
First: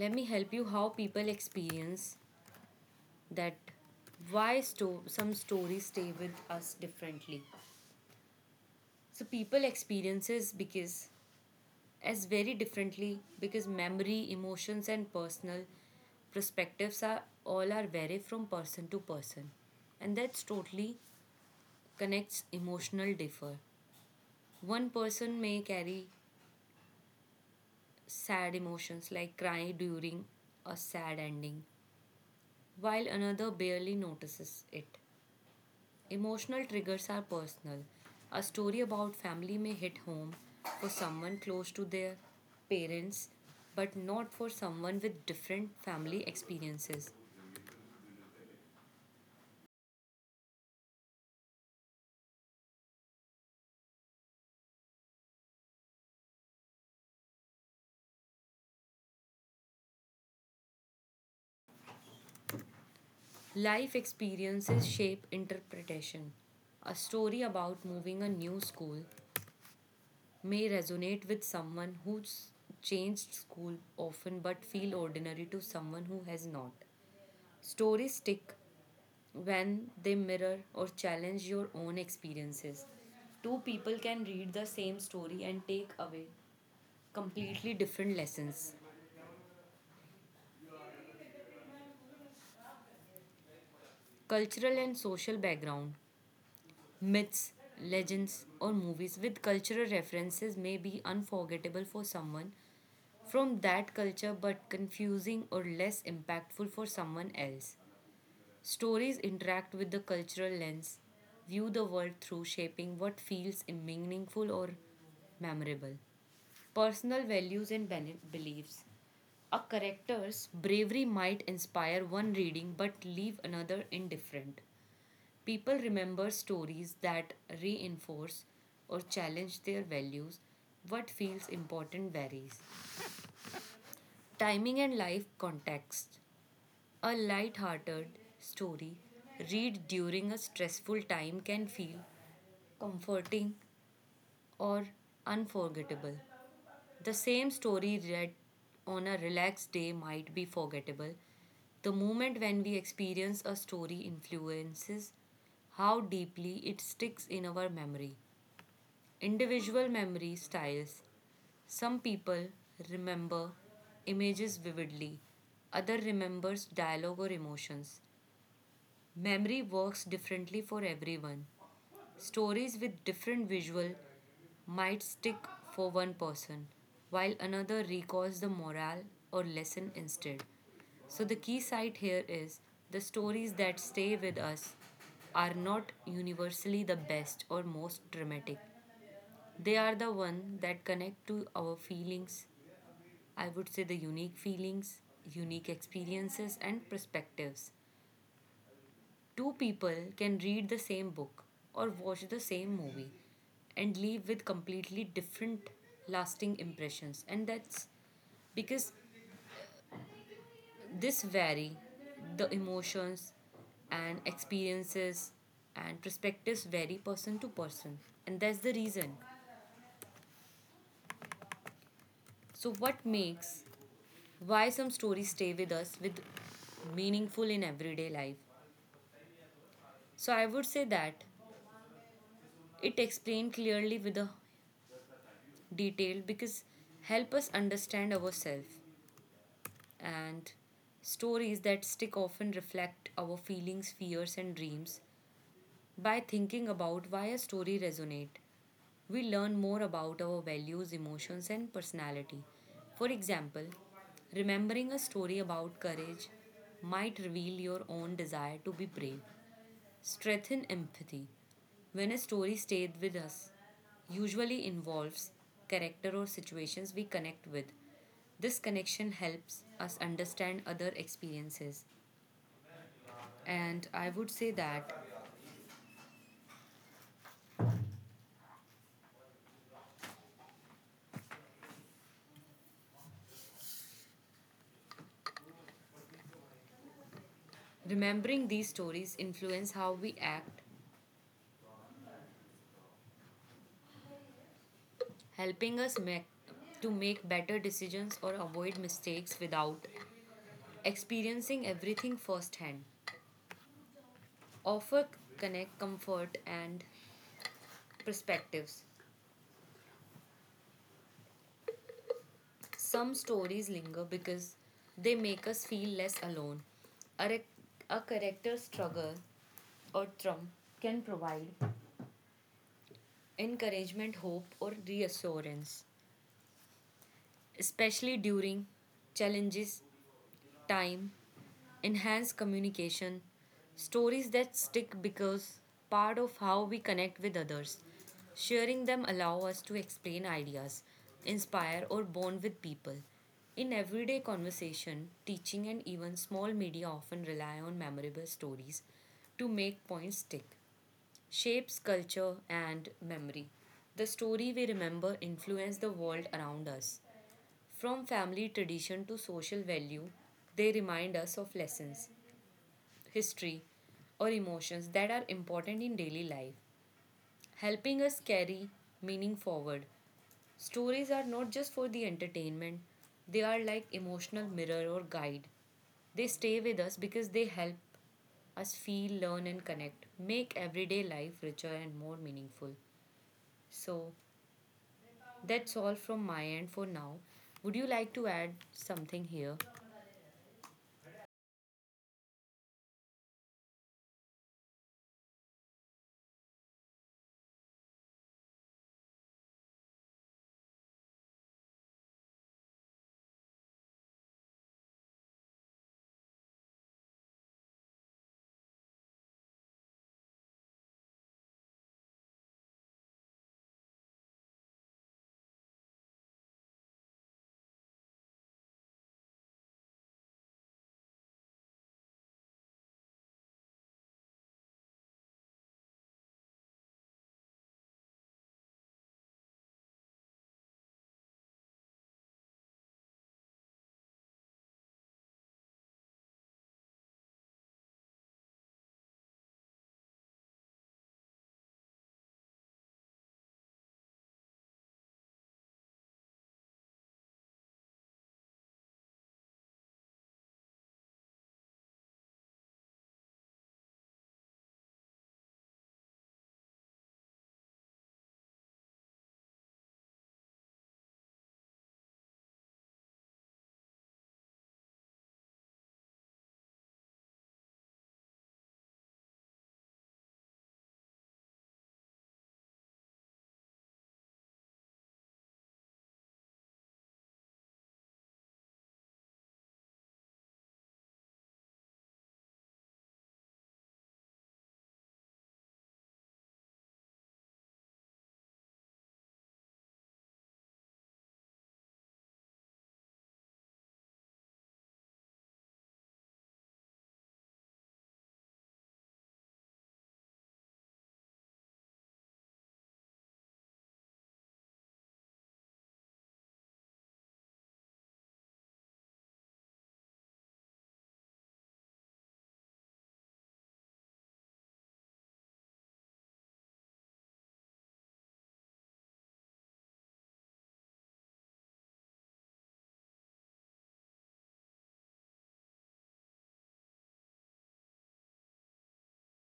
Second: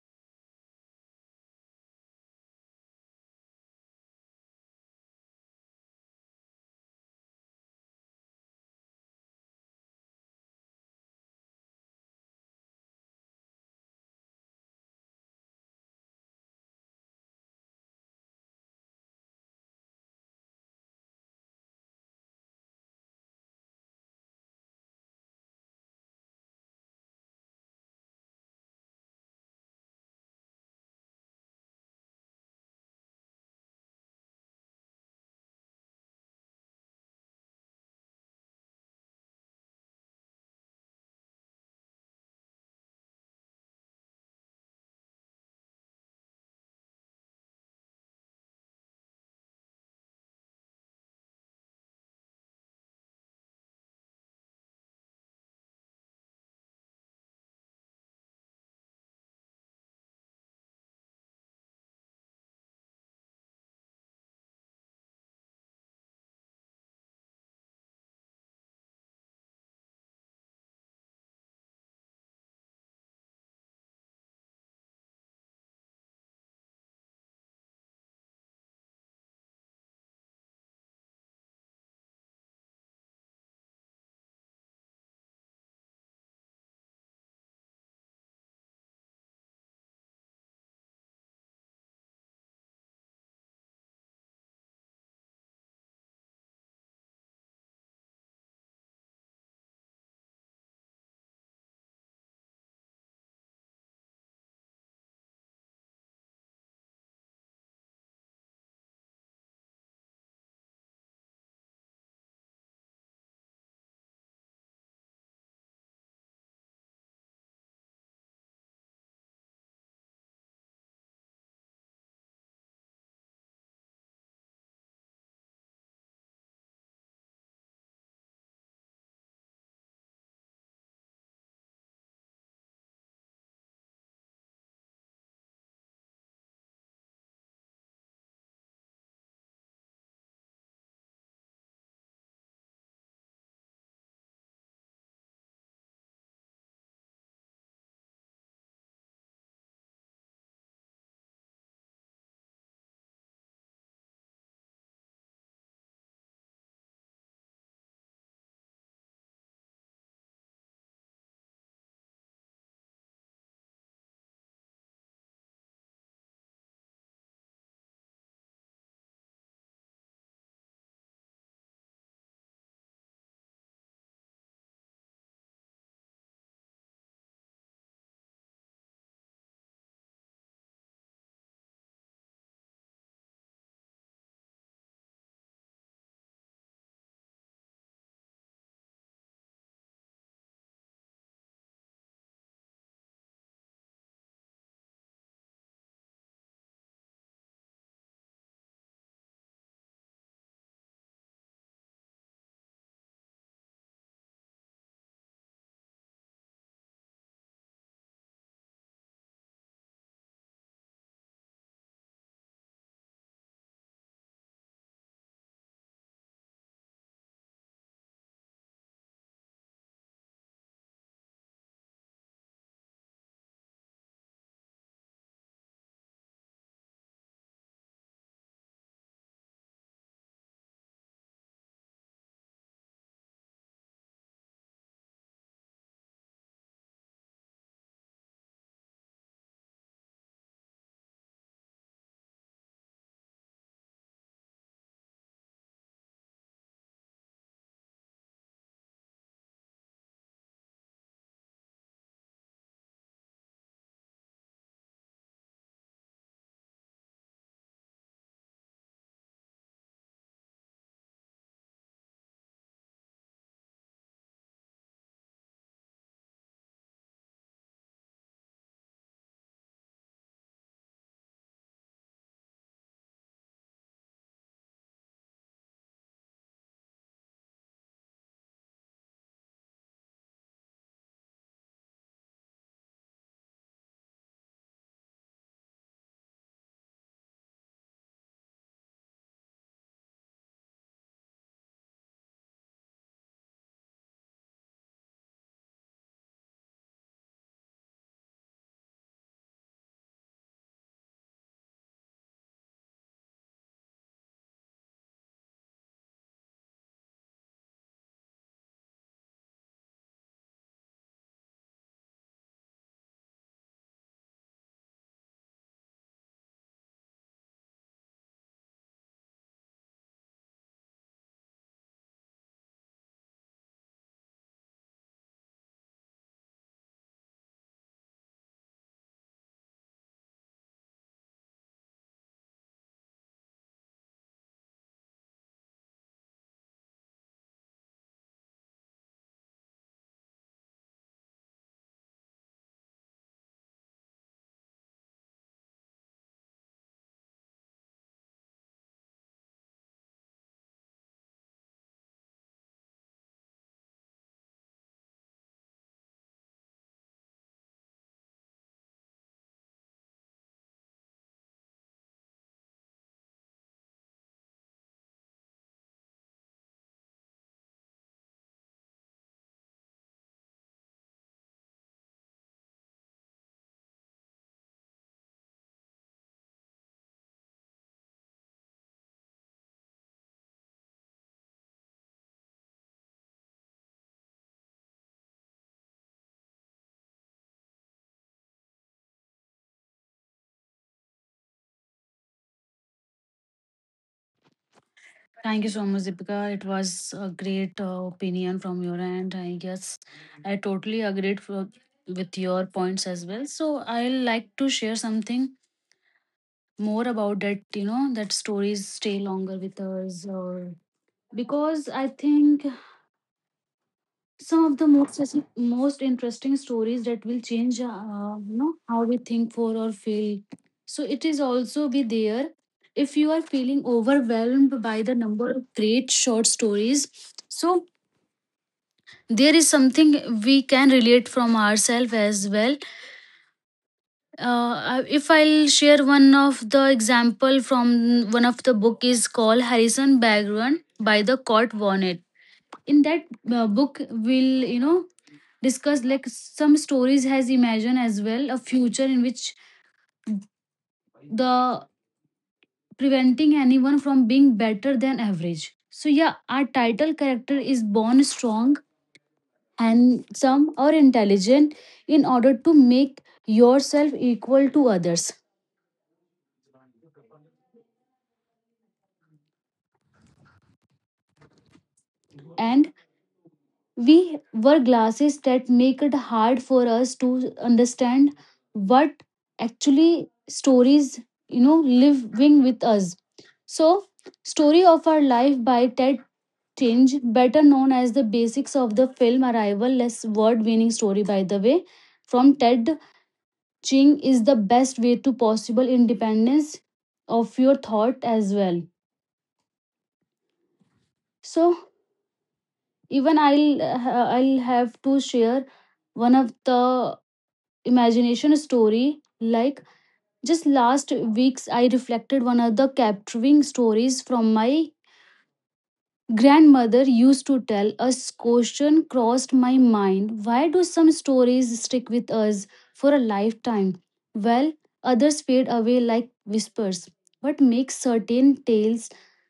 let me help you how people experience that why some stories stay with us differently. So people experiences because as very differently because memory, emotions, and personal perspectives are all are vary from person to person, and that's totally connects emotional differ. One person may carry sad emotions like cry during a sad ending, while another barely notices it. Emotional triggers are personal. A story about family may hit home for someone close to their parents, but not for someone with different family experiences. Life experiences shape interpretation. A story about moving a new school may resonate with someone who's changed school often but feel ordinary to someone who has not. Stories stick when they mirror or challenge your own experiences. Two people can read the same story and take away completely different lessons. Cultural and social background, myths, legends, or movies with cultural references may be unforgettable for someone from that culture but confusing or less impactful for someone else. Stories interact with the cultural lens, view the world through shaping what feels meaningful or memorable. Personal values and beliefs. A character's bravery might inspire one reading but leave another indifferent. People remember stories that reinforce or challenge their values. What feels important varies. Timing and life context. A light-hearted story read during a stressful time can feel comforting or unforgettable. The same story read on a relaxed day might be forgettable. The moment when we experience a story influences how deeply it sticks in our memory. Individual memory styles. Some people remember images vividly, other remembers dialogue or emotions. Memory works differently for everyone. Stories with different visual might stick for one person, while another recalls the morale or lesson instead. So, the key sight here is the stories that stay with us are not universally the best or most dramatic. They are the one that connect to our feelings, I would say the unique feelings, unique experiences and perspectives. Two people can read the same book or watch the same movie and leave with completely different lasting impressions, and that's because this vary, the emotions and experiences and perspectives vary person to person, and that's the reason. So what makes why some stories stay with us with meaningful in everyday life, so I would say that it explained clearly with a detailed because help us understand ourselves. And stories that stick often reflect our feelings, fears and dreams. By thinking about why a story resonate, we learn more about our values, emotions and personality. For example, remembering a story about courage might reveal your own desire to be brave. Strengthen empathy. When a story stays with us, usually involves character or situations we connect with. This connection helps us understand other experiences. And I would say that remembering these stories influence how we act, helping us make better decisions or avoid mistakes without experiencing everything firsthand. Offer connect, comfort and perspectives. Some stories linger because they make us feel less alone. A, rec- a character's struggle or trump can provide encouragement, hope, or reassurance, especially during challenges time. Enhance communication, stories that stick because part of how we connect with others. Sharing them allow us to explain ideas, inspire or bond with people. In everyday conversation, teaching and even small media often rely on memorable stories to make points stick. Shapes culture and memory. The story we remember influence the world around us. From family tradition to social value, they remind us of lessons, history, or emotions that are important in daily life, helping us carry meaning forward. Stories are not just for the entertainment, they are like emotional mirror or guide. They stay with us because they help us feel, learn, and connect, make everyday life richer and more meaningful. So, that's all from my end for now. Would you like to add something here? Thank you so much, Deepika. It was a great opinion from your end. I guess I totally agreed for, with your points as well. So I like to share something more about that. You know that stories stay longer with us, or because I think some of the most interesting stories that will change you know how we think for or feel. So it is also be there if you are feeling overwhelmed by the number of great short stories. So there is something we can relate from ourselves as well. If I'll share one of the example from one of the book is called harrison bagrun by the Kurt Vonnegut. In that book will you know discussed like some stories has imagined as well a future in which the preventing anyone from being better than average. So yeah, our title character is born strong and some are intelligent in order to make yourself equal to others, and we wear glasses that make it hard for us to understand what actually stories you know living with us. So story of our life by ted Tinge, better known as the basics of the film Arrival, less word winning story by the way, from Ted Ching is the best way to possible independence of your thought as well. So even I'll have to share one of the imagination story like just last weeks I reflected one of the capturing stories from my Grandmother used to tell us. Question crossed my mind, why do some stories stick with us for a lifetime? Well, others fade away like whispers. What makes certain tales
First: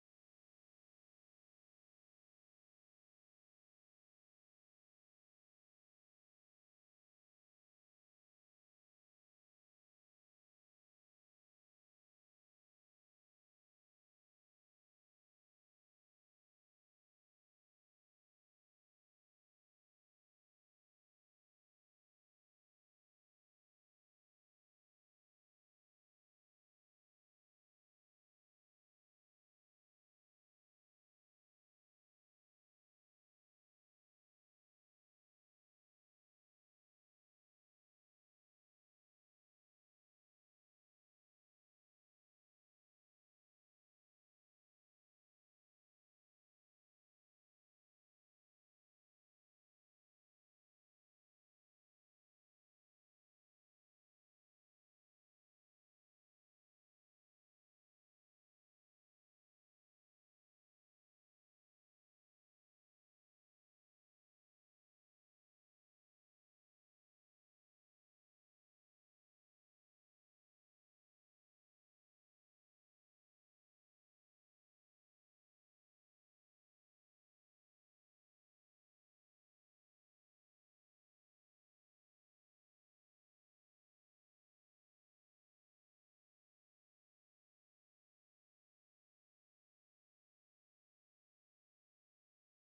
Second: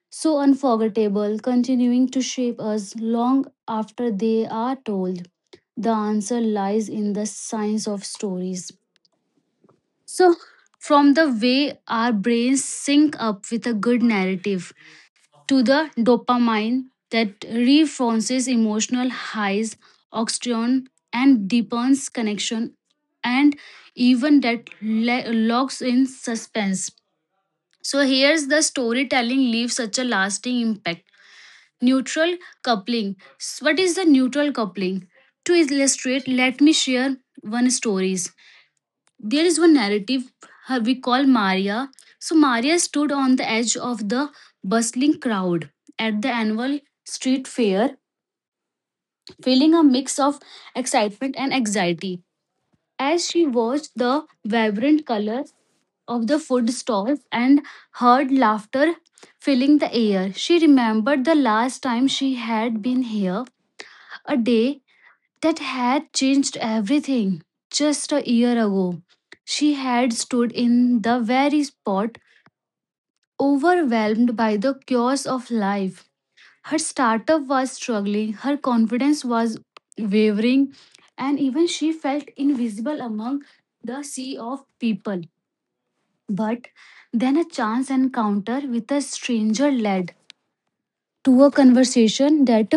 so unforgettable, continuing to shape us long after they are told? The answer lies in the science of stories. So from the way our brains sync up with a good narrative, to the dopamine that reinforces emotional highs, oxytocin, and deepens connection, and even locks in suspense. So here's the storytelling leaves such a lasting impact. Neutral coupling. What is the neutral coupling? To illustrate, let me share one stories. There is one narrative we call Maria. So Maria stood on the edge of the bustling crowd at the annual street fair, feeling a mix of excitement and anxiety as she watched the vibrant colors of the food stalls and heard laughter filling the air. She remembered the last time she had been here, a day that had changed everything. Just a year ago, she had stood in the very spot, overwhelmed by the chaos of life. Her startup was struggling, her confidence was wavering, and even she felt invisible among the sea of people. But then a chance encounter with a stranger led to a conversation that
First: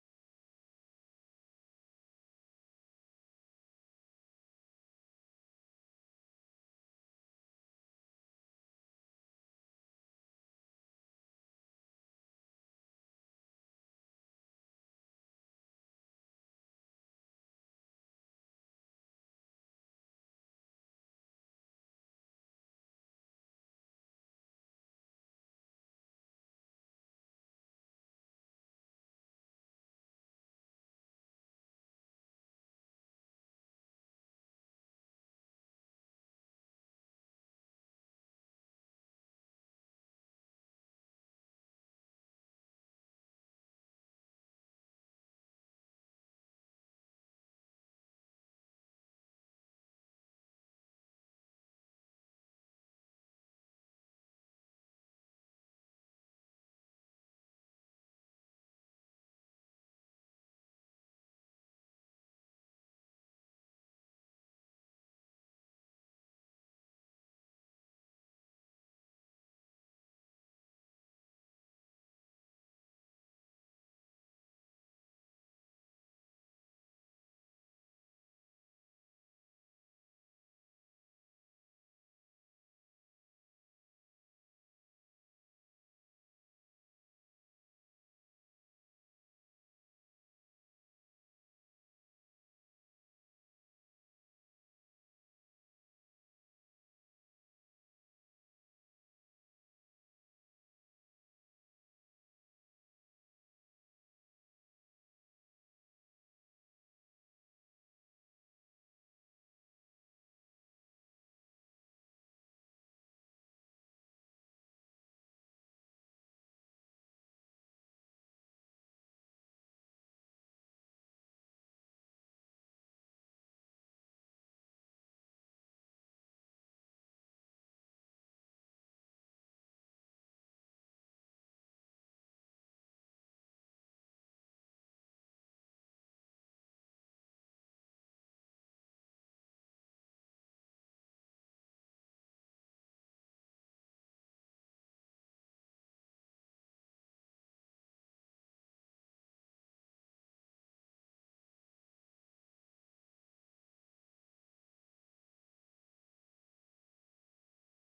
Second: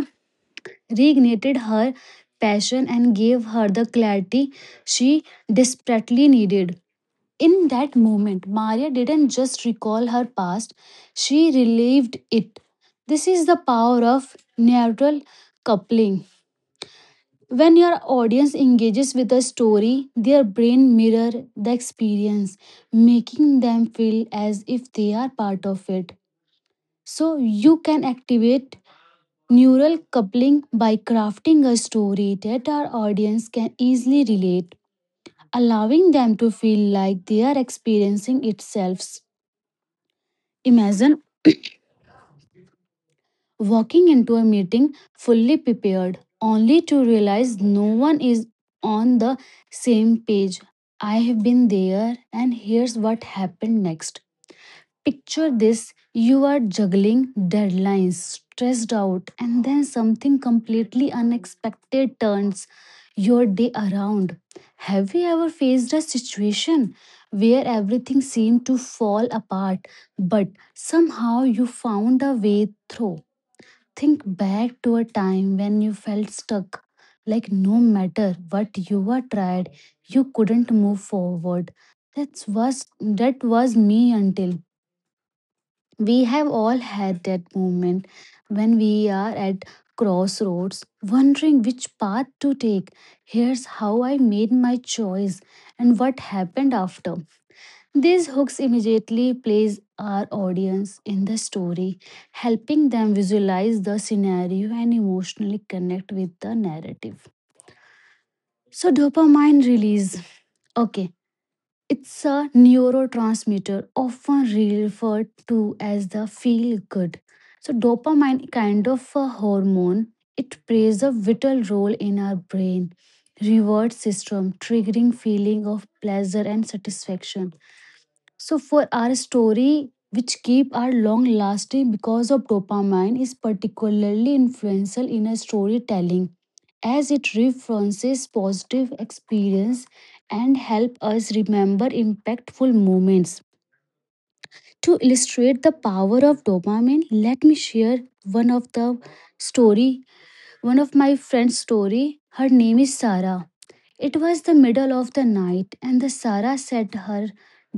reignited her passion and gave her the clarity she desperately needed. In that moment, Maria didn't just recall her past, she relived it. This is the power of neural coupling. When your audience engages with a story, their brain mirrors the experience, making them feel as if they are part of it. So you can activate neural coupling by crafting a story that our audience can easily relate, allowing them to feel like they are experiencing itself. Imagine walking into a meeting fully prepared, only to realize no one is on the same page. I have been there, and here's what happened next. Picture this, you are juggling deadlines, stressed out, and then something completely unexpected turns your day around. Have you ever faced a situation where everything seemed to fall apart, but somehow you found a way through? Think back to a time when you felt stuck, like no matter what you were tried, you couldn't move forward. That was that was me until we have all had that moment when we are at crossroads, wondering which path to take. Here's how I made my choice and what happened after. These hooks immediately place our audience in the story, helping them visualize the scenario and emotionally connect with the narrative. So, dopamine release. Okay, it's a neurotransmitter often referred to as the feel good. So, dopamine kind of a hormone. It plays a vital role in our brain reward system, triggering feeling of pleasure and satisfaction. So, for our story, which keep are long lasting because of dopamine, is particularly influential in a storytelling as it references positive experience and help us remember impactful moments. To illustrate the power of dopamine, let me share one of the story, one of my friend's story. Her name is Sarah. It was the middle of the night and the Sarah sat her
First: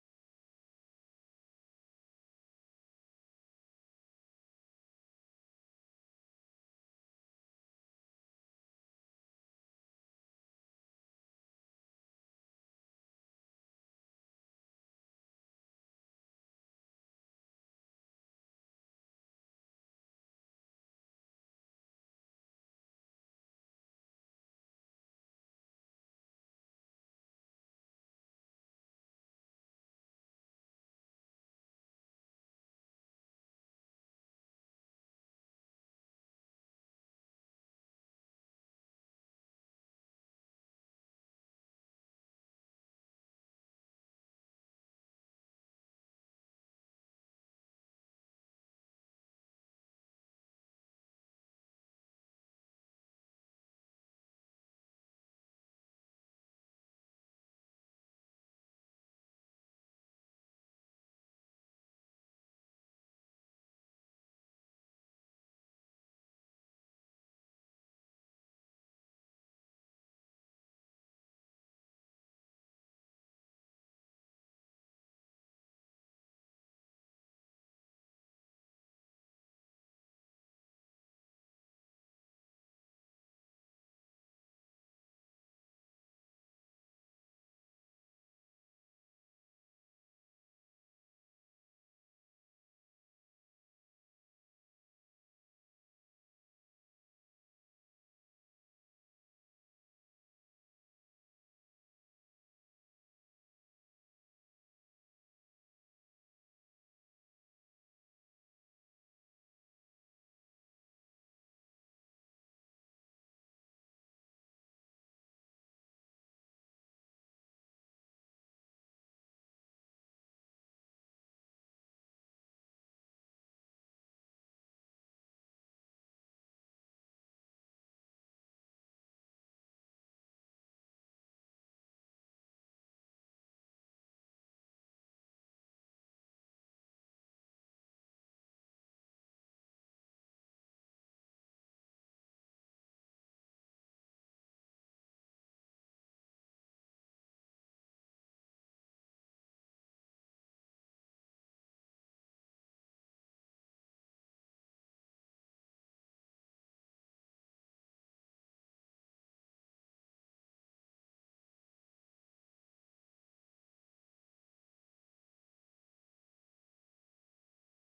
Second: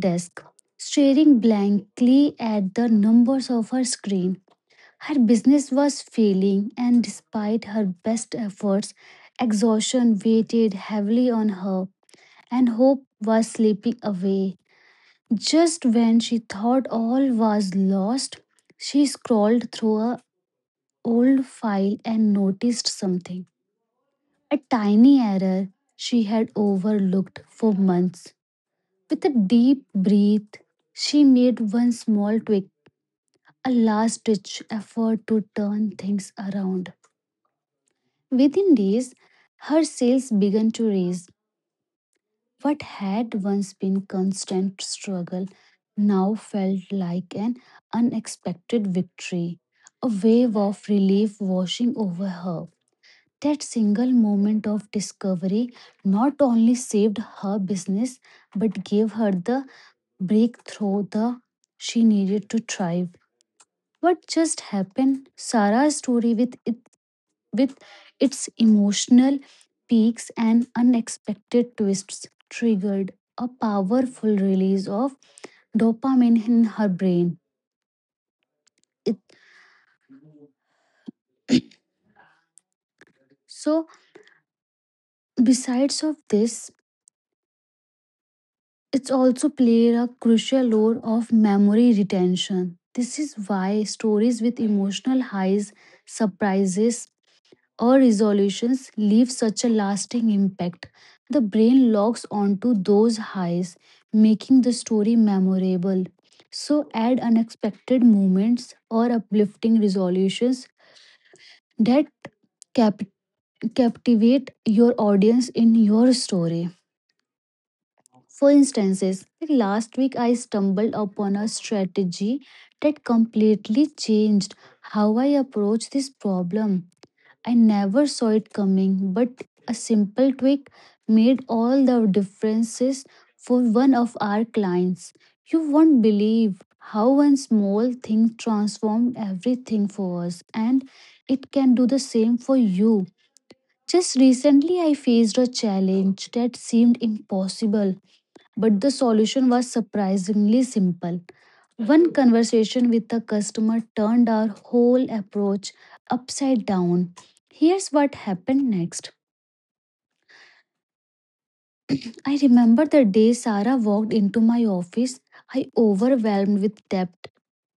desk staring blankly at the numbers of her screen. Her business was failing, and despite her best efforts, exhaustion weighted heavily on her, and hope was slipping away. Just when she thought all was lost, she scrolled through her old file and noticed something, a tiny error she had overlooked for months. With a deep breath, she made one small tweak, a last ditch effort to turn things around. Within days, her sales began to rise. What had once been constant struggle now felt like an unexpected victory. A wave of relief washing over her. That single moment of discovery not only saved her business but gave her the breakthrough the she needed to thrive. What just happened? Sarah's story with its emotional peaks and unexpected twists triggered a powerful release of dopamine in her brain it. So besides of this, it's also played a crucial role of memory retention. This is why stories with emotional highs, surprises, our resolutions leave such a lasting impact. The brain locks onto those highs, making the story memorable. So, add unexpected moments or uplifting resolutions that cap- captivate your audience in your story. For instances, like last week I stumbled upon a strategy that completely changed how I approach this problem. I never saw it coming, but a simple tweak made all the differences for one of our clients. You won't believe how one small thing transformed everything for us, and it can do the same for you. Just recently, I faced a challenge that seemed impossible, but the solution was surprisingly simple. One conversation with a customer turned our whole approach upside down. Here's what happened next. I remember the day Sarah walked into my office. I overwhelmed with debt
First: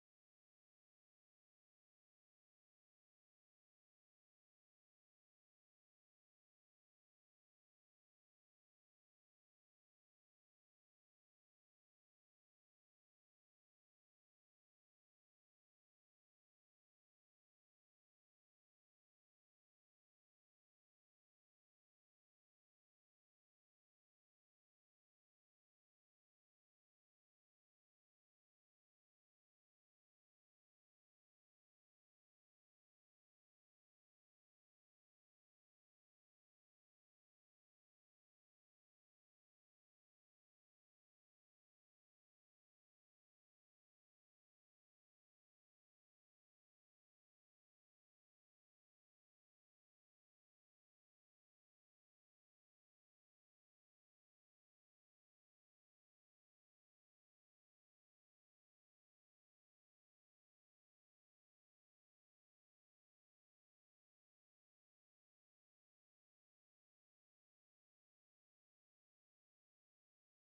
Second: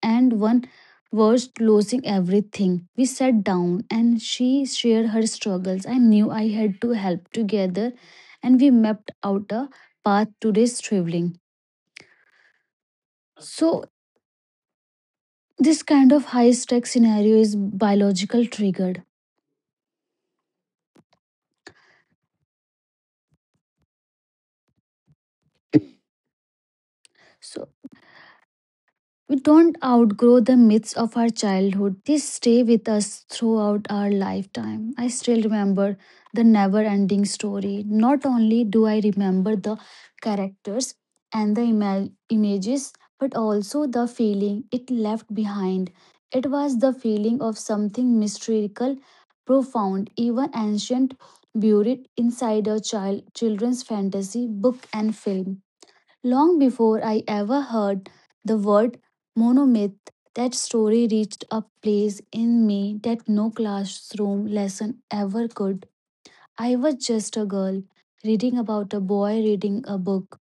and one was losing everything. We sat down and she shared her struggles. I knew I had to help together, and we mapped out a path to this traveling. So this kind of high stake scenario is biological triggered. So we don't outgrow the myths of our childhood. They stay with us throughout our lifetime. I still remember the never ending story. Not only do I remember the characters and the images, but also the feeling it left behind. It was the feeling of something mystical, profound, even ancient, buried inside a child children's fantasy book and film. Long before I ever heard the word monomyth, that story reached a place in me that no classroom lesson ever could. I was just a girl reading about a boy reading a book.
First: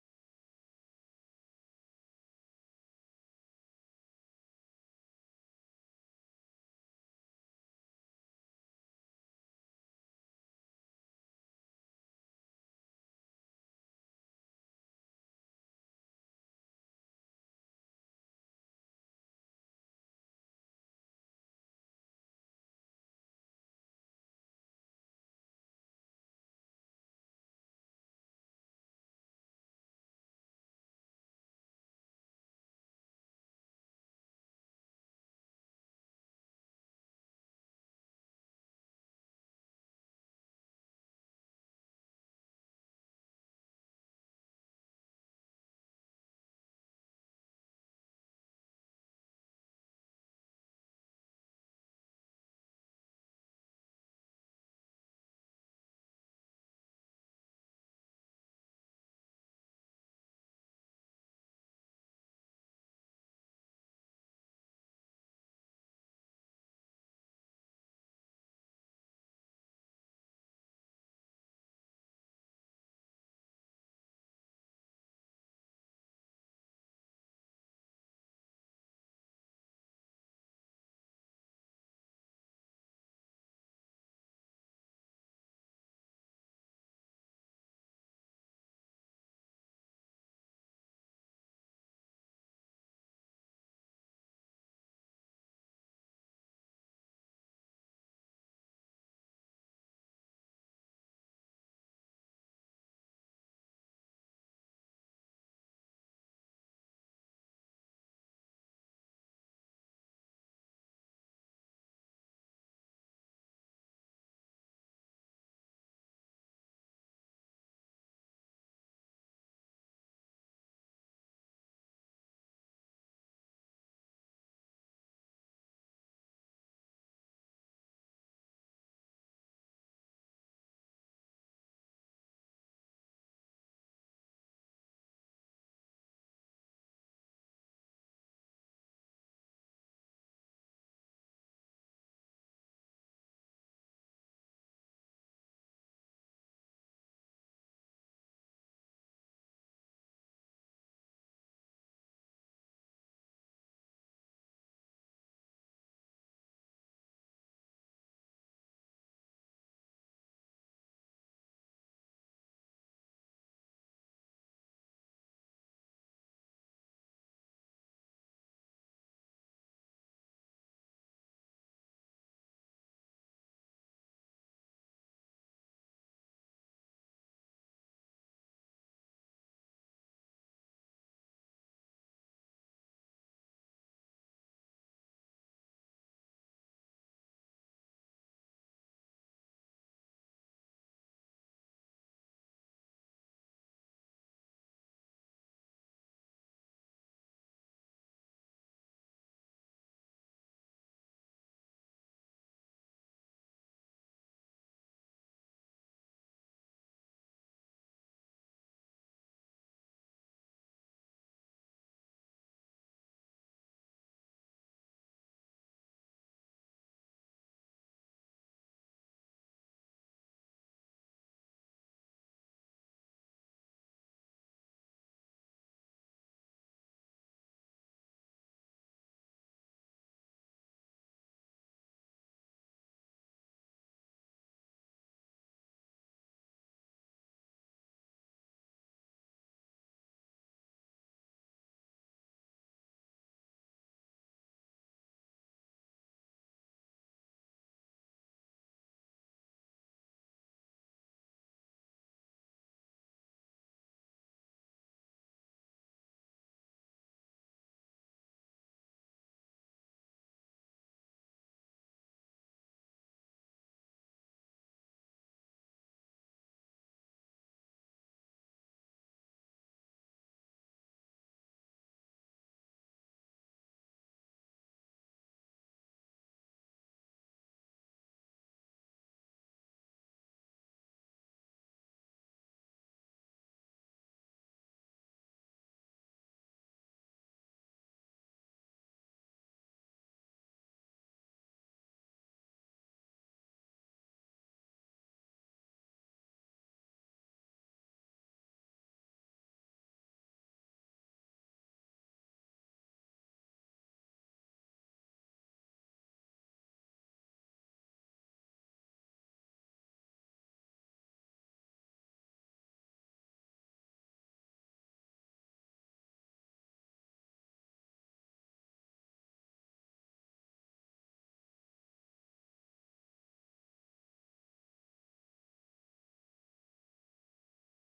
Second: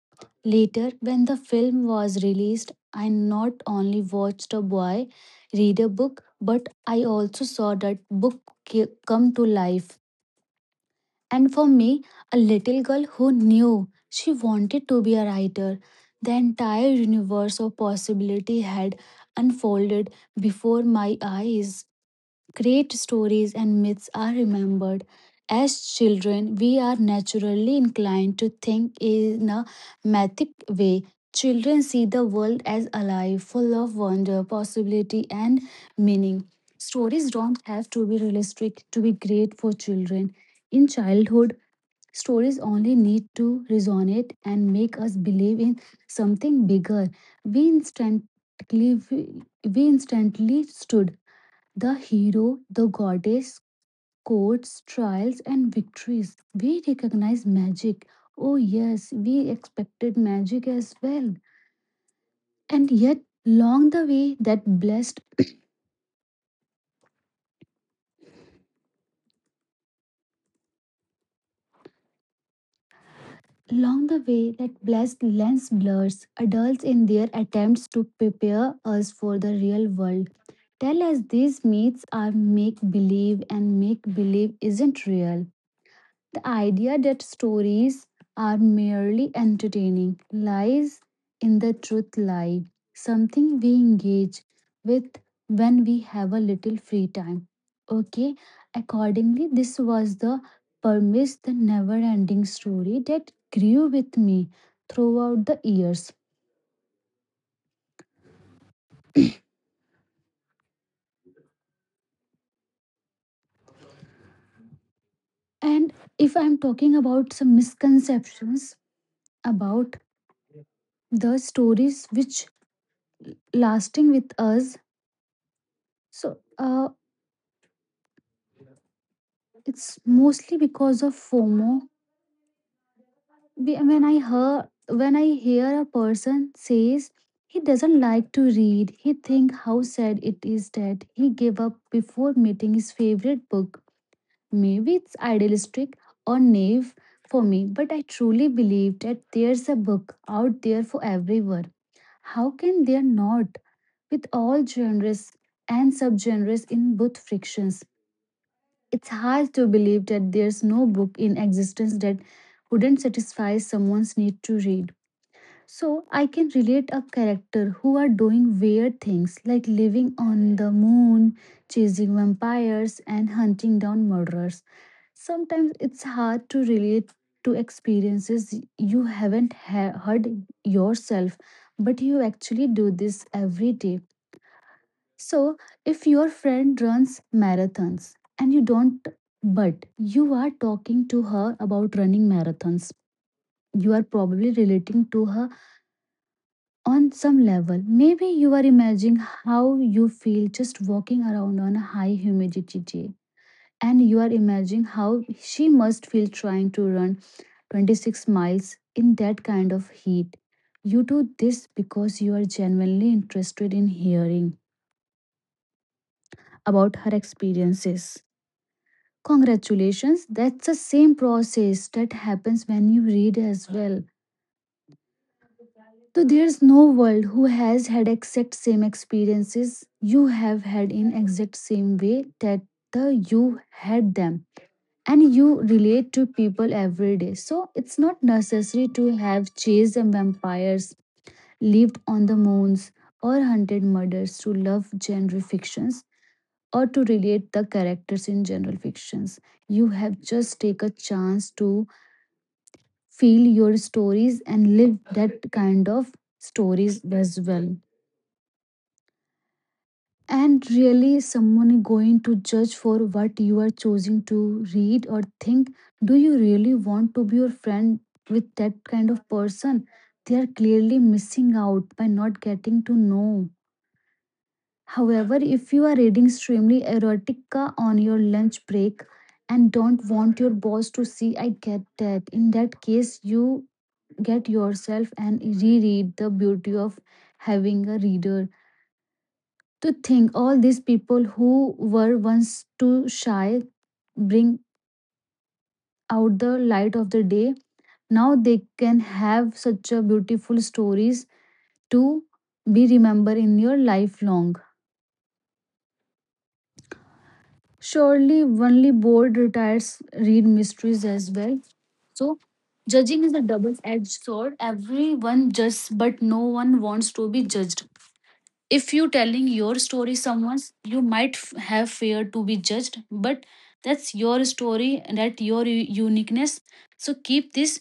Later, when the film was released, I not only watched a boy read a book, but I also saw that book come to life. And for me, a little girl who knew she wanted to be a writer, the entire universe of possibility had unfolded before my eyes. Great stories and myths are remembered. As children, we are naturally inclined to think in a mythic way. Children see the world as alive, full of wonder, possibility, and meaning. Stories don't have to be realistic to be great for children. In childhood, stories only need to resonate and make us believe in something bigger. We instantly stood the hero, the goddess, courts, trials, and victories. We recognize magic. Oh yes, we expected magic as well. And yet, long the way that blessed long the way, that blessed lens blurs adults in their attempts to prepare us for the real world. Tell us these myths are make believe and make believe isn't real. The idea that stories are merely entertaining lies in the truth lie, something we engage with when we have a little free time. Okay, accordingly, this was the premise, the never ending story that grew with me throughout the years. And if I'm talking about some misconceptions about the stories which lasting with us, so it's mostly because of fomo. When I hear when I hear a person says he doesn't like to read, he think how sad it is that he gave up before meeting his favorite book. Maybe it's idealistic or naive for me, but I truly believe that there's a book out there for everyone. How can there not, with all genres and subgenres in both frictions. It's hard to believe that there's no book in existence that wouldn't satisfy someone's need to read. So I can relate a character who are doing weird things like living on the moon, chasing vampires, and hunting down murderers. Sometimes it's hard to relate to experiences you haven't ha- heard yourself, but you actually do this every day. So, if your friend runs marathons and you don't, but you are talking to her about running marathons, you are probably relating to her on some level. Maybe you are imagining how you feel just walking around on a high humidity day. And you are imagining how she must feel trying to run 26 miles in that kind of heat. You do this because you are genuinely interested in hearing about her experiences. Congratulations, that's the same process that happens when you read as well. So there's no world who has had exact same experiences you have had in exact same way that the you had them, and you relate to people every day. So it's not necessary to have chased vampires, lived on the moons or hunted murders to love genre fictions or to relate the characters in general fictions. You have just take a chance to feel your stories and live that kind of stories as well. And really, someone is going to judge for what you are choosing to read or think. Do you really want to be your friend with that kind of person? They are clearly missing out by not getting to know. However, if you are reading extremely erotica on your lunch break and don't want your boss to see, I get that. In that case, you get yourself and reread the beauty of having a reader. To think all these people who were once too shy bring out the light of the day. Now they can have such a beautiful stories to be remembered in your life long. Surely only bored retirees read mysteries as well. So judging is a double-edged sword. Everyone judges, but no one wants to be judged. If you telling your story someone's, you might have fear to be judged, but that's your story, that your uniqueness, so keep this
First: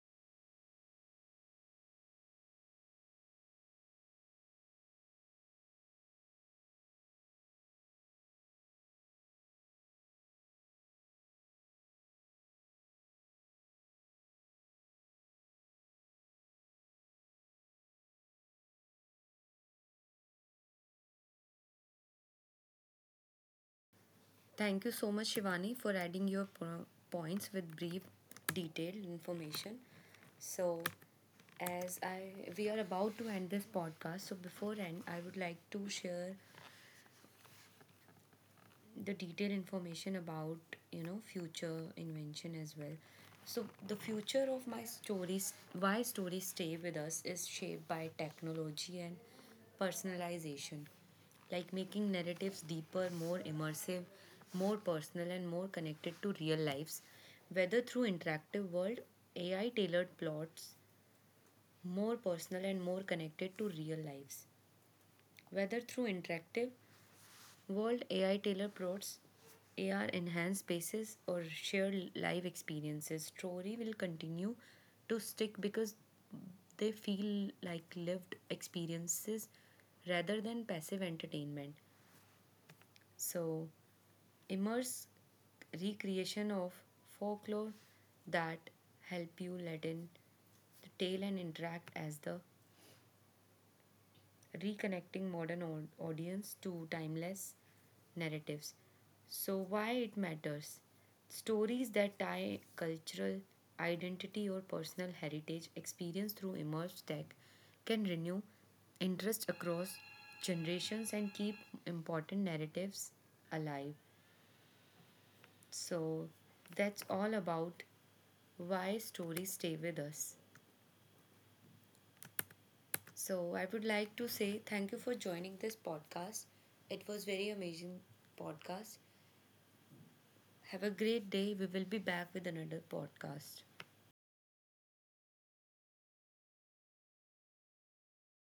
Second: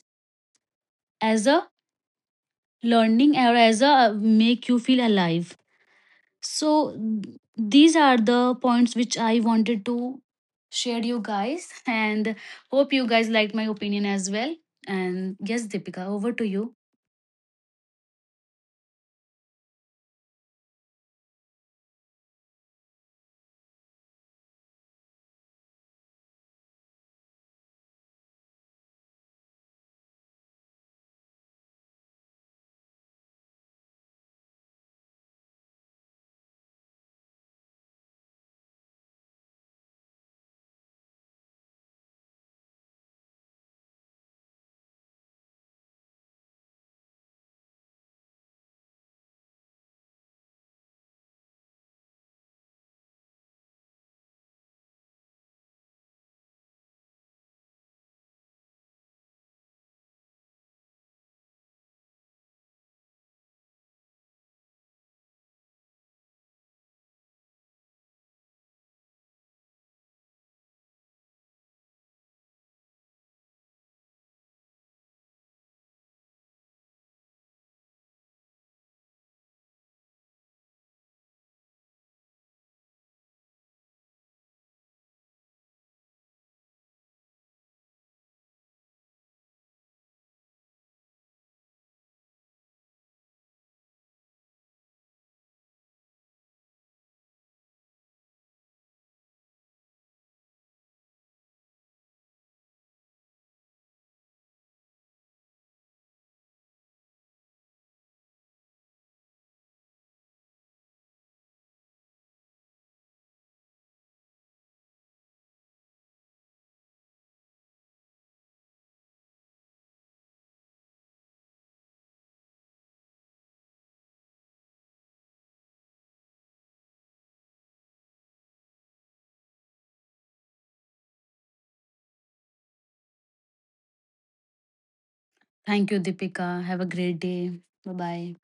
as a learning or as a make you feel alive. So these are the points which I wanted to share you guys, and hope you guys liked my opinion as well. And yes, Deepika, over to you. Thank you so much, Shivani, for adding your points with brief, detailed information. So, as I we are about to end this podcast, so before end, I would like to share the detailed information about you know future invention as well. So the future of my stories, why stories stay with us, is shaped by technology and personalization, like making narratives deeper, more immersive, more personal and more connected to real lives, whether through interactive world, AI tailored plots, more personal and more connected to real lives, whether through interactive World AI Taylor plots, AR enhanced spaces or shared live experiences. Story will continue to stick because they feel like lived experiences rather than passive entertainment. So, immerse recreation of folklore that help you let in the tale and interact as the reconnecting modern audience to timeless narratives. So, why it matters? Stories that tie cultural identity or personal heritage experience through immersed tech can renew interest across generations and keep important narratives alive. So, that's all about why stories stay with us. So, I would like to say thank you for joining this podcast. It was very amazing podcast. Have a great day. We will be back with another podcast. Thank you Deepika, have a great day. Bye bye.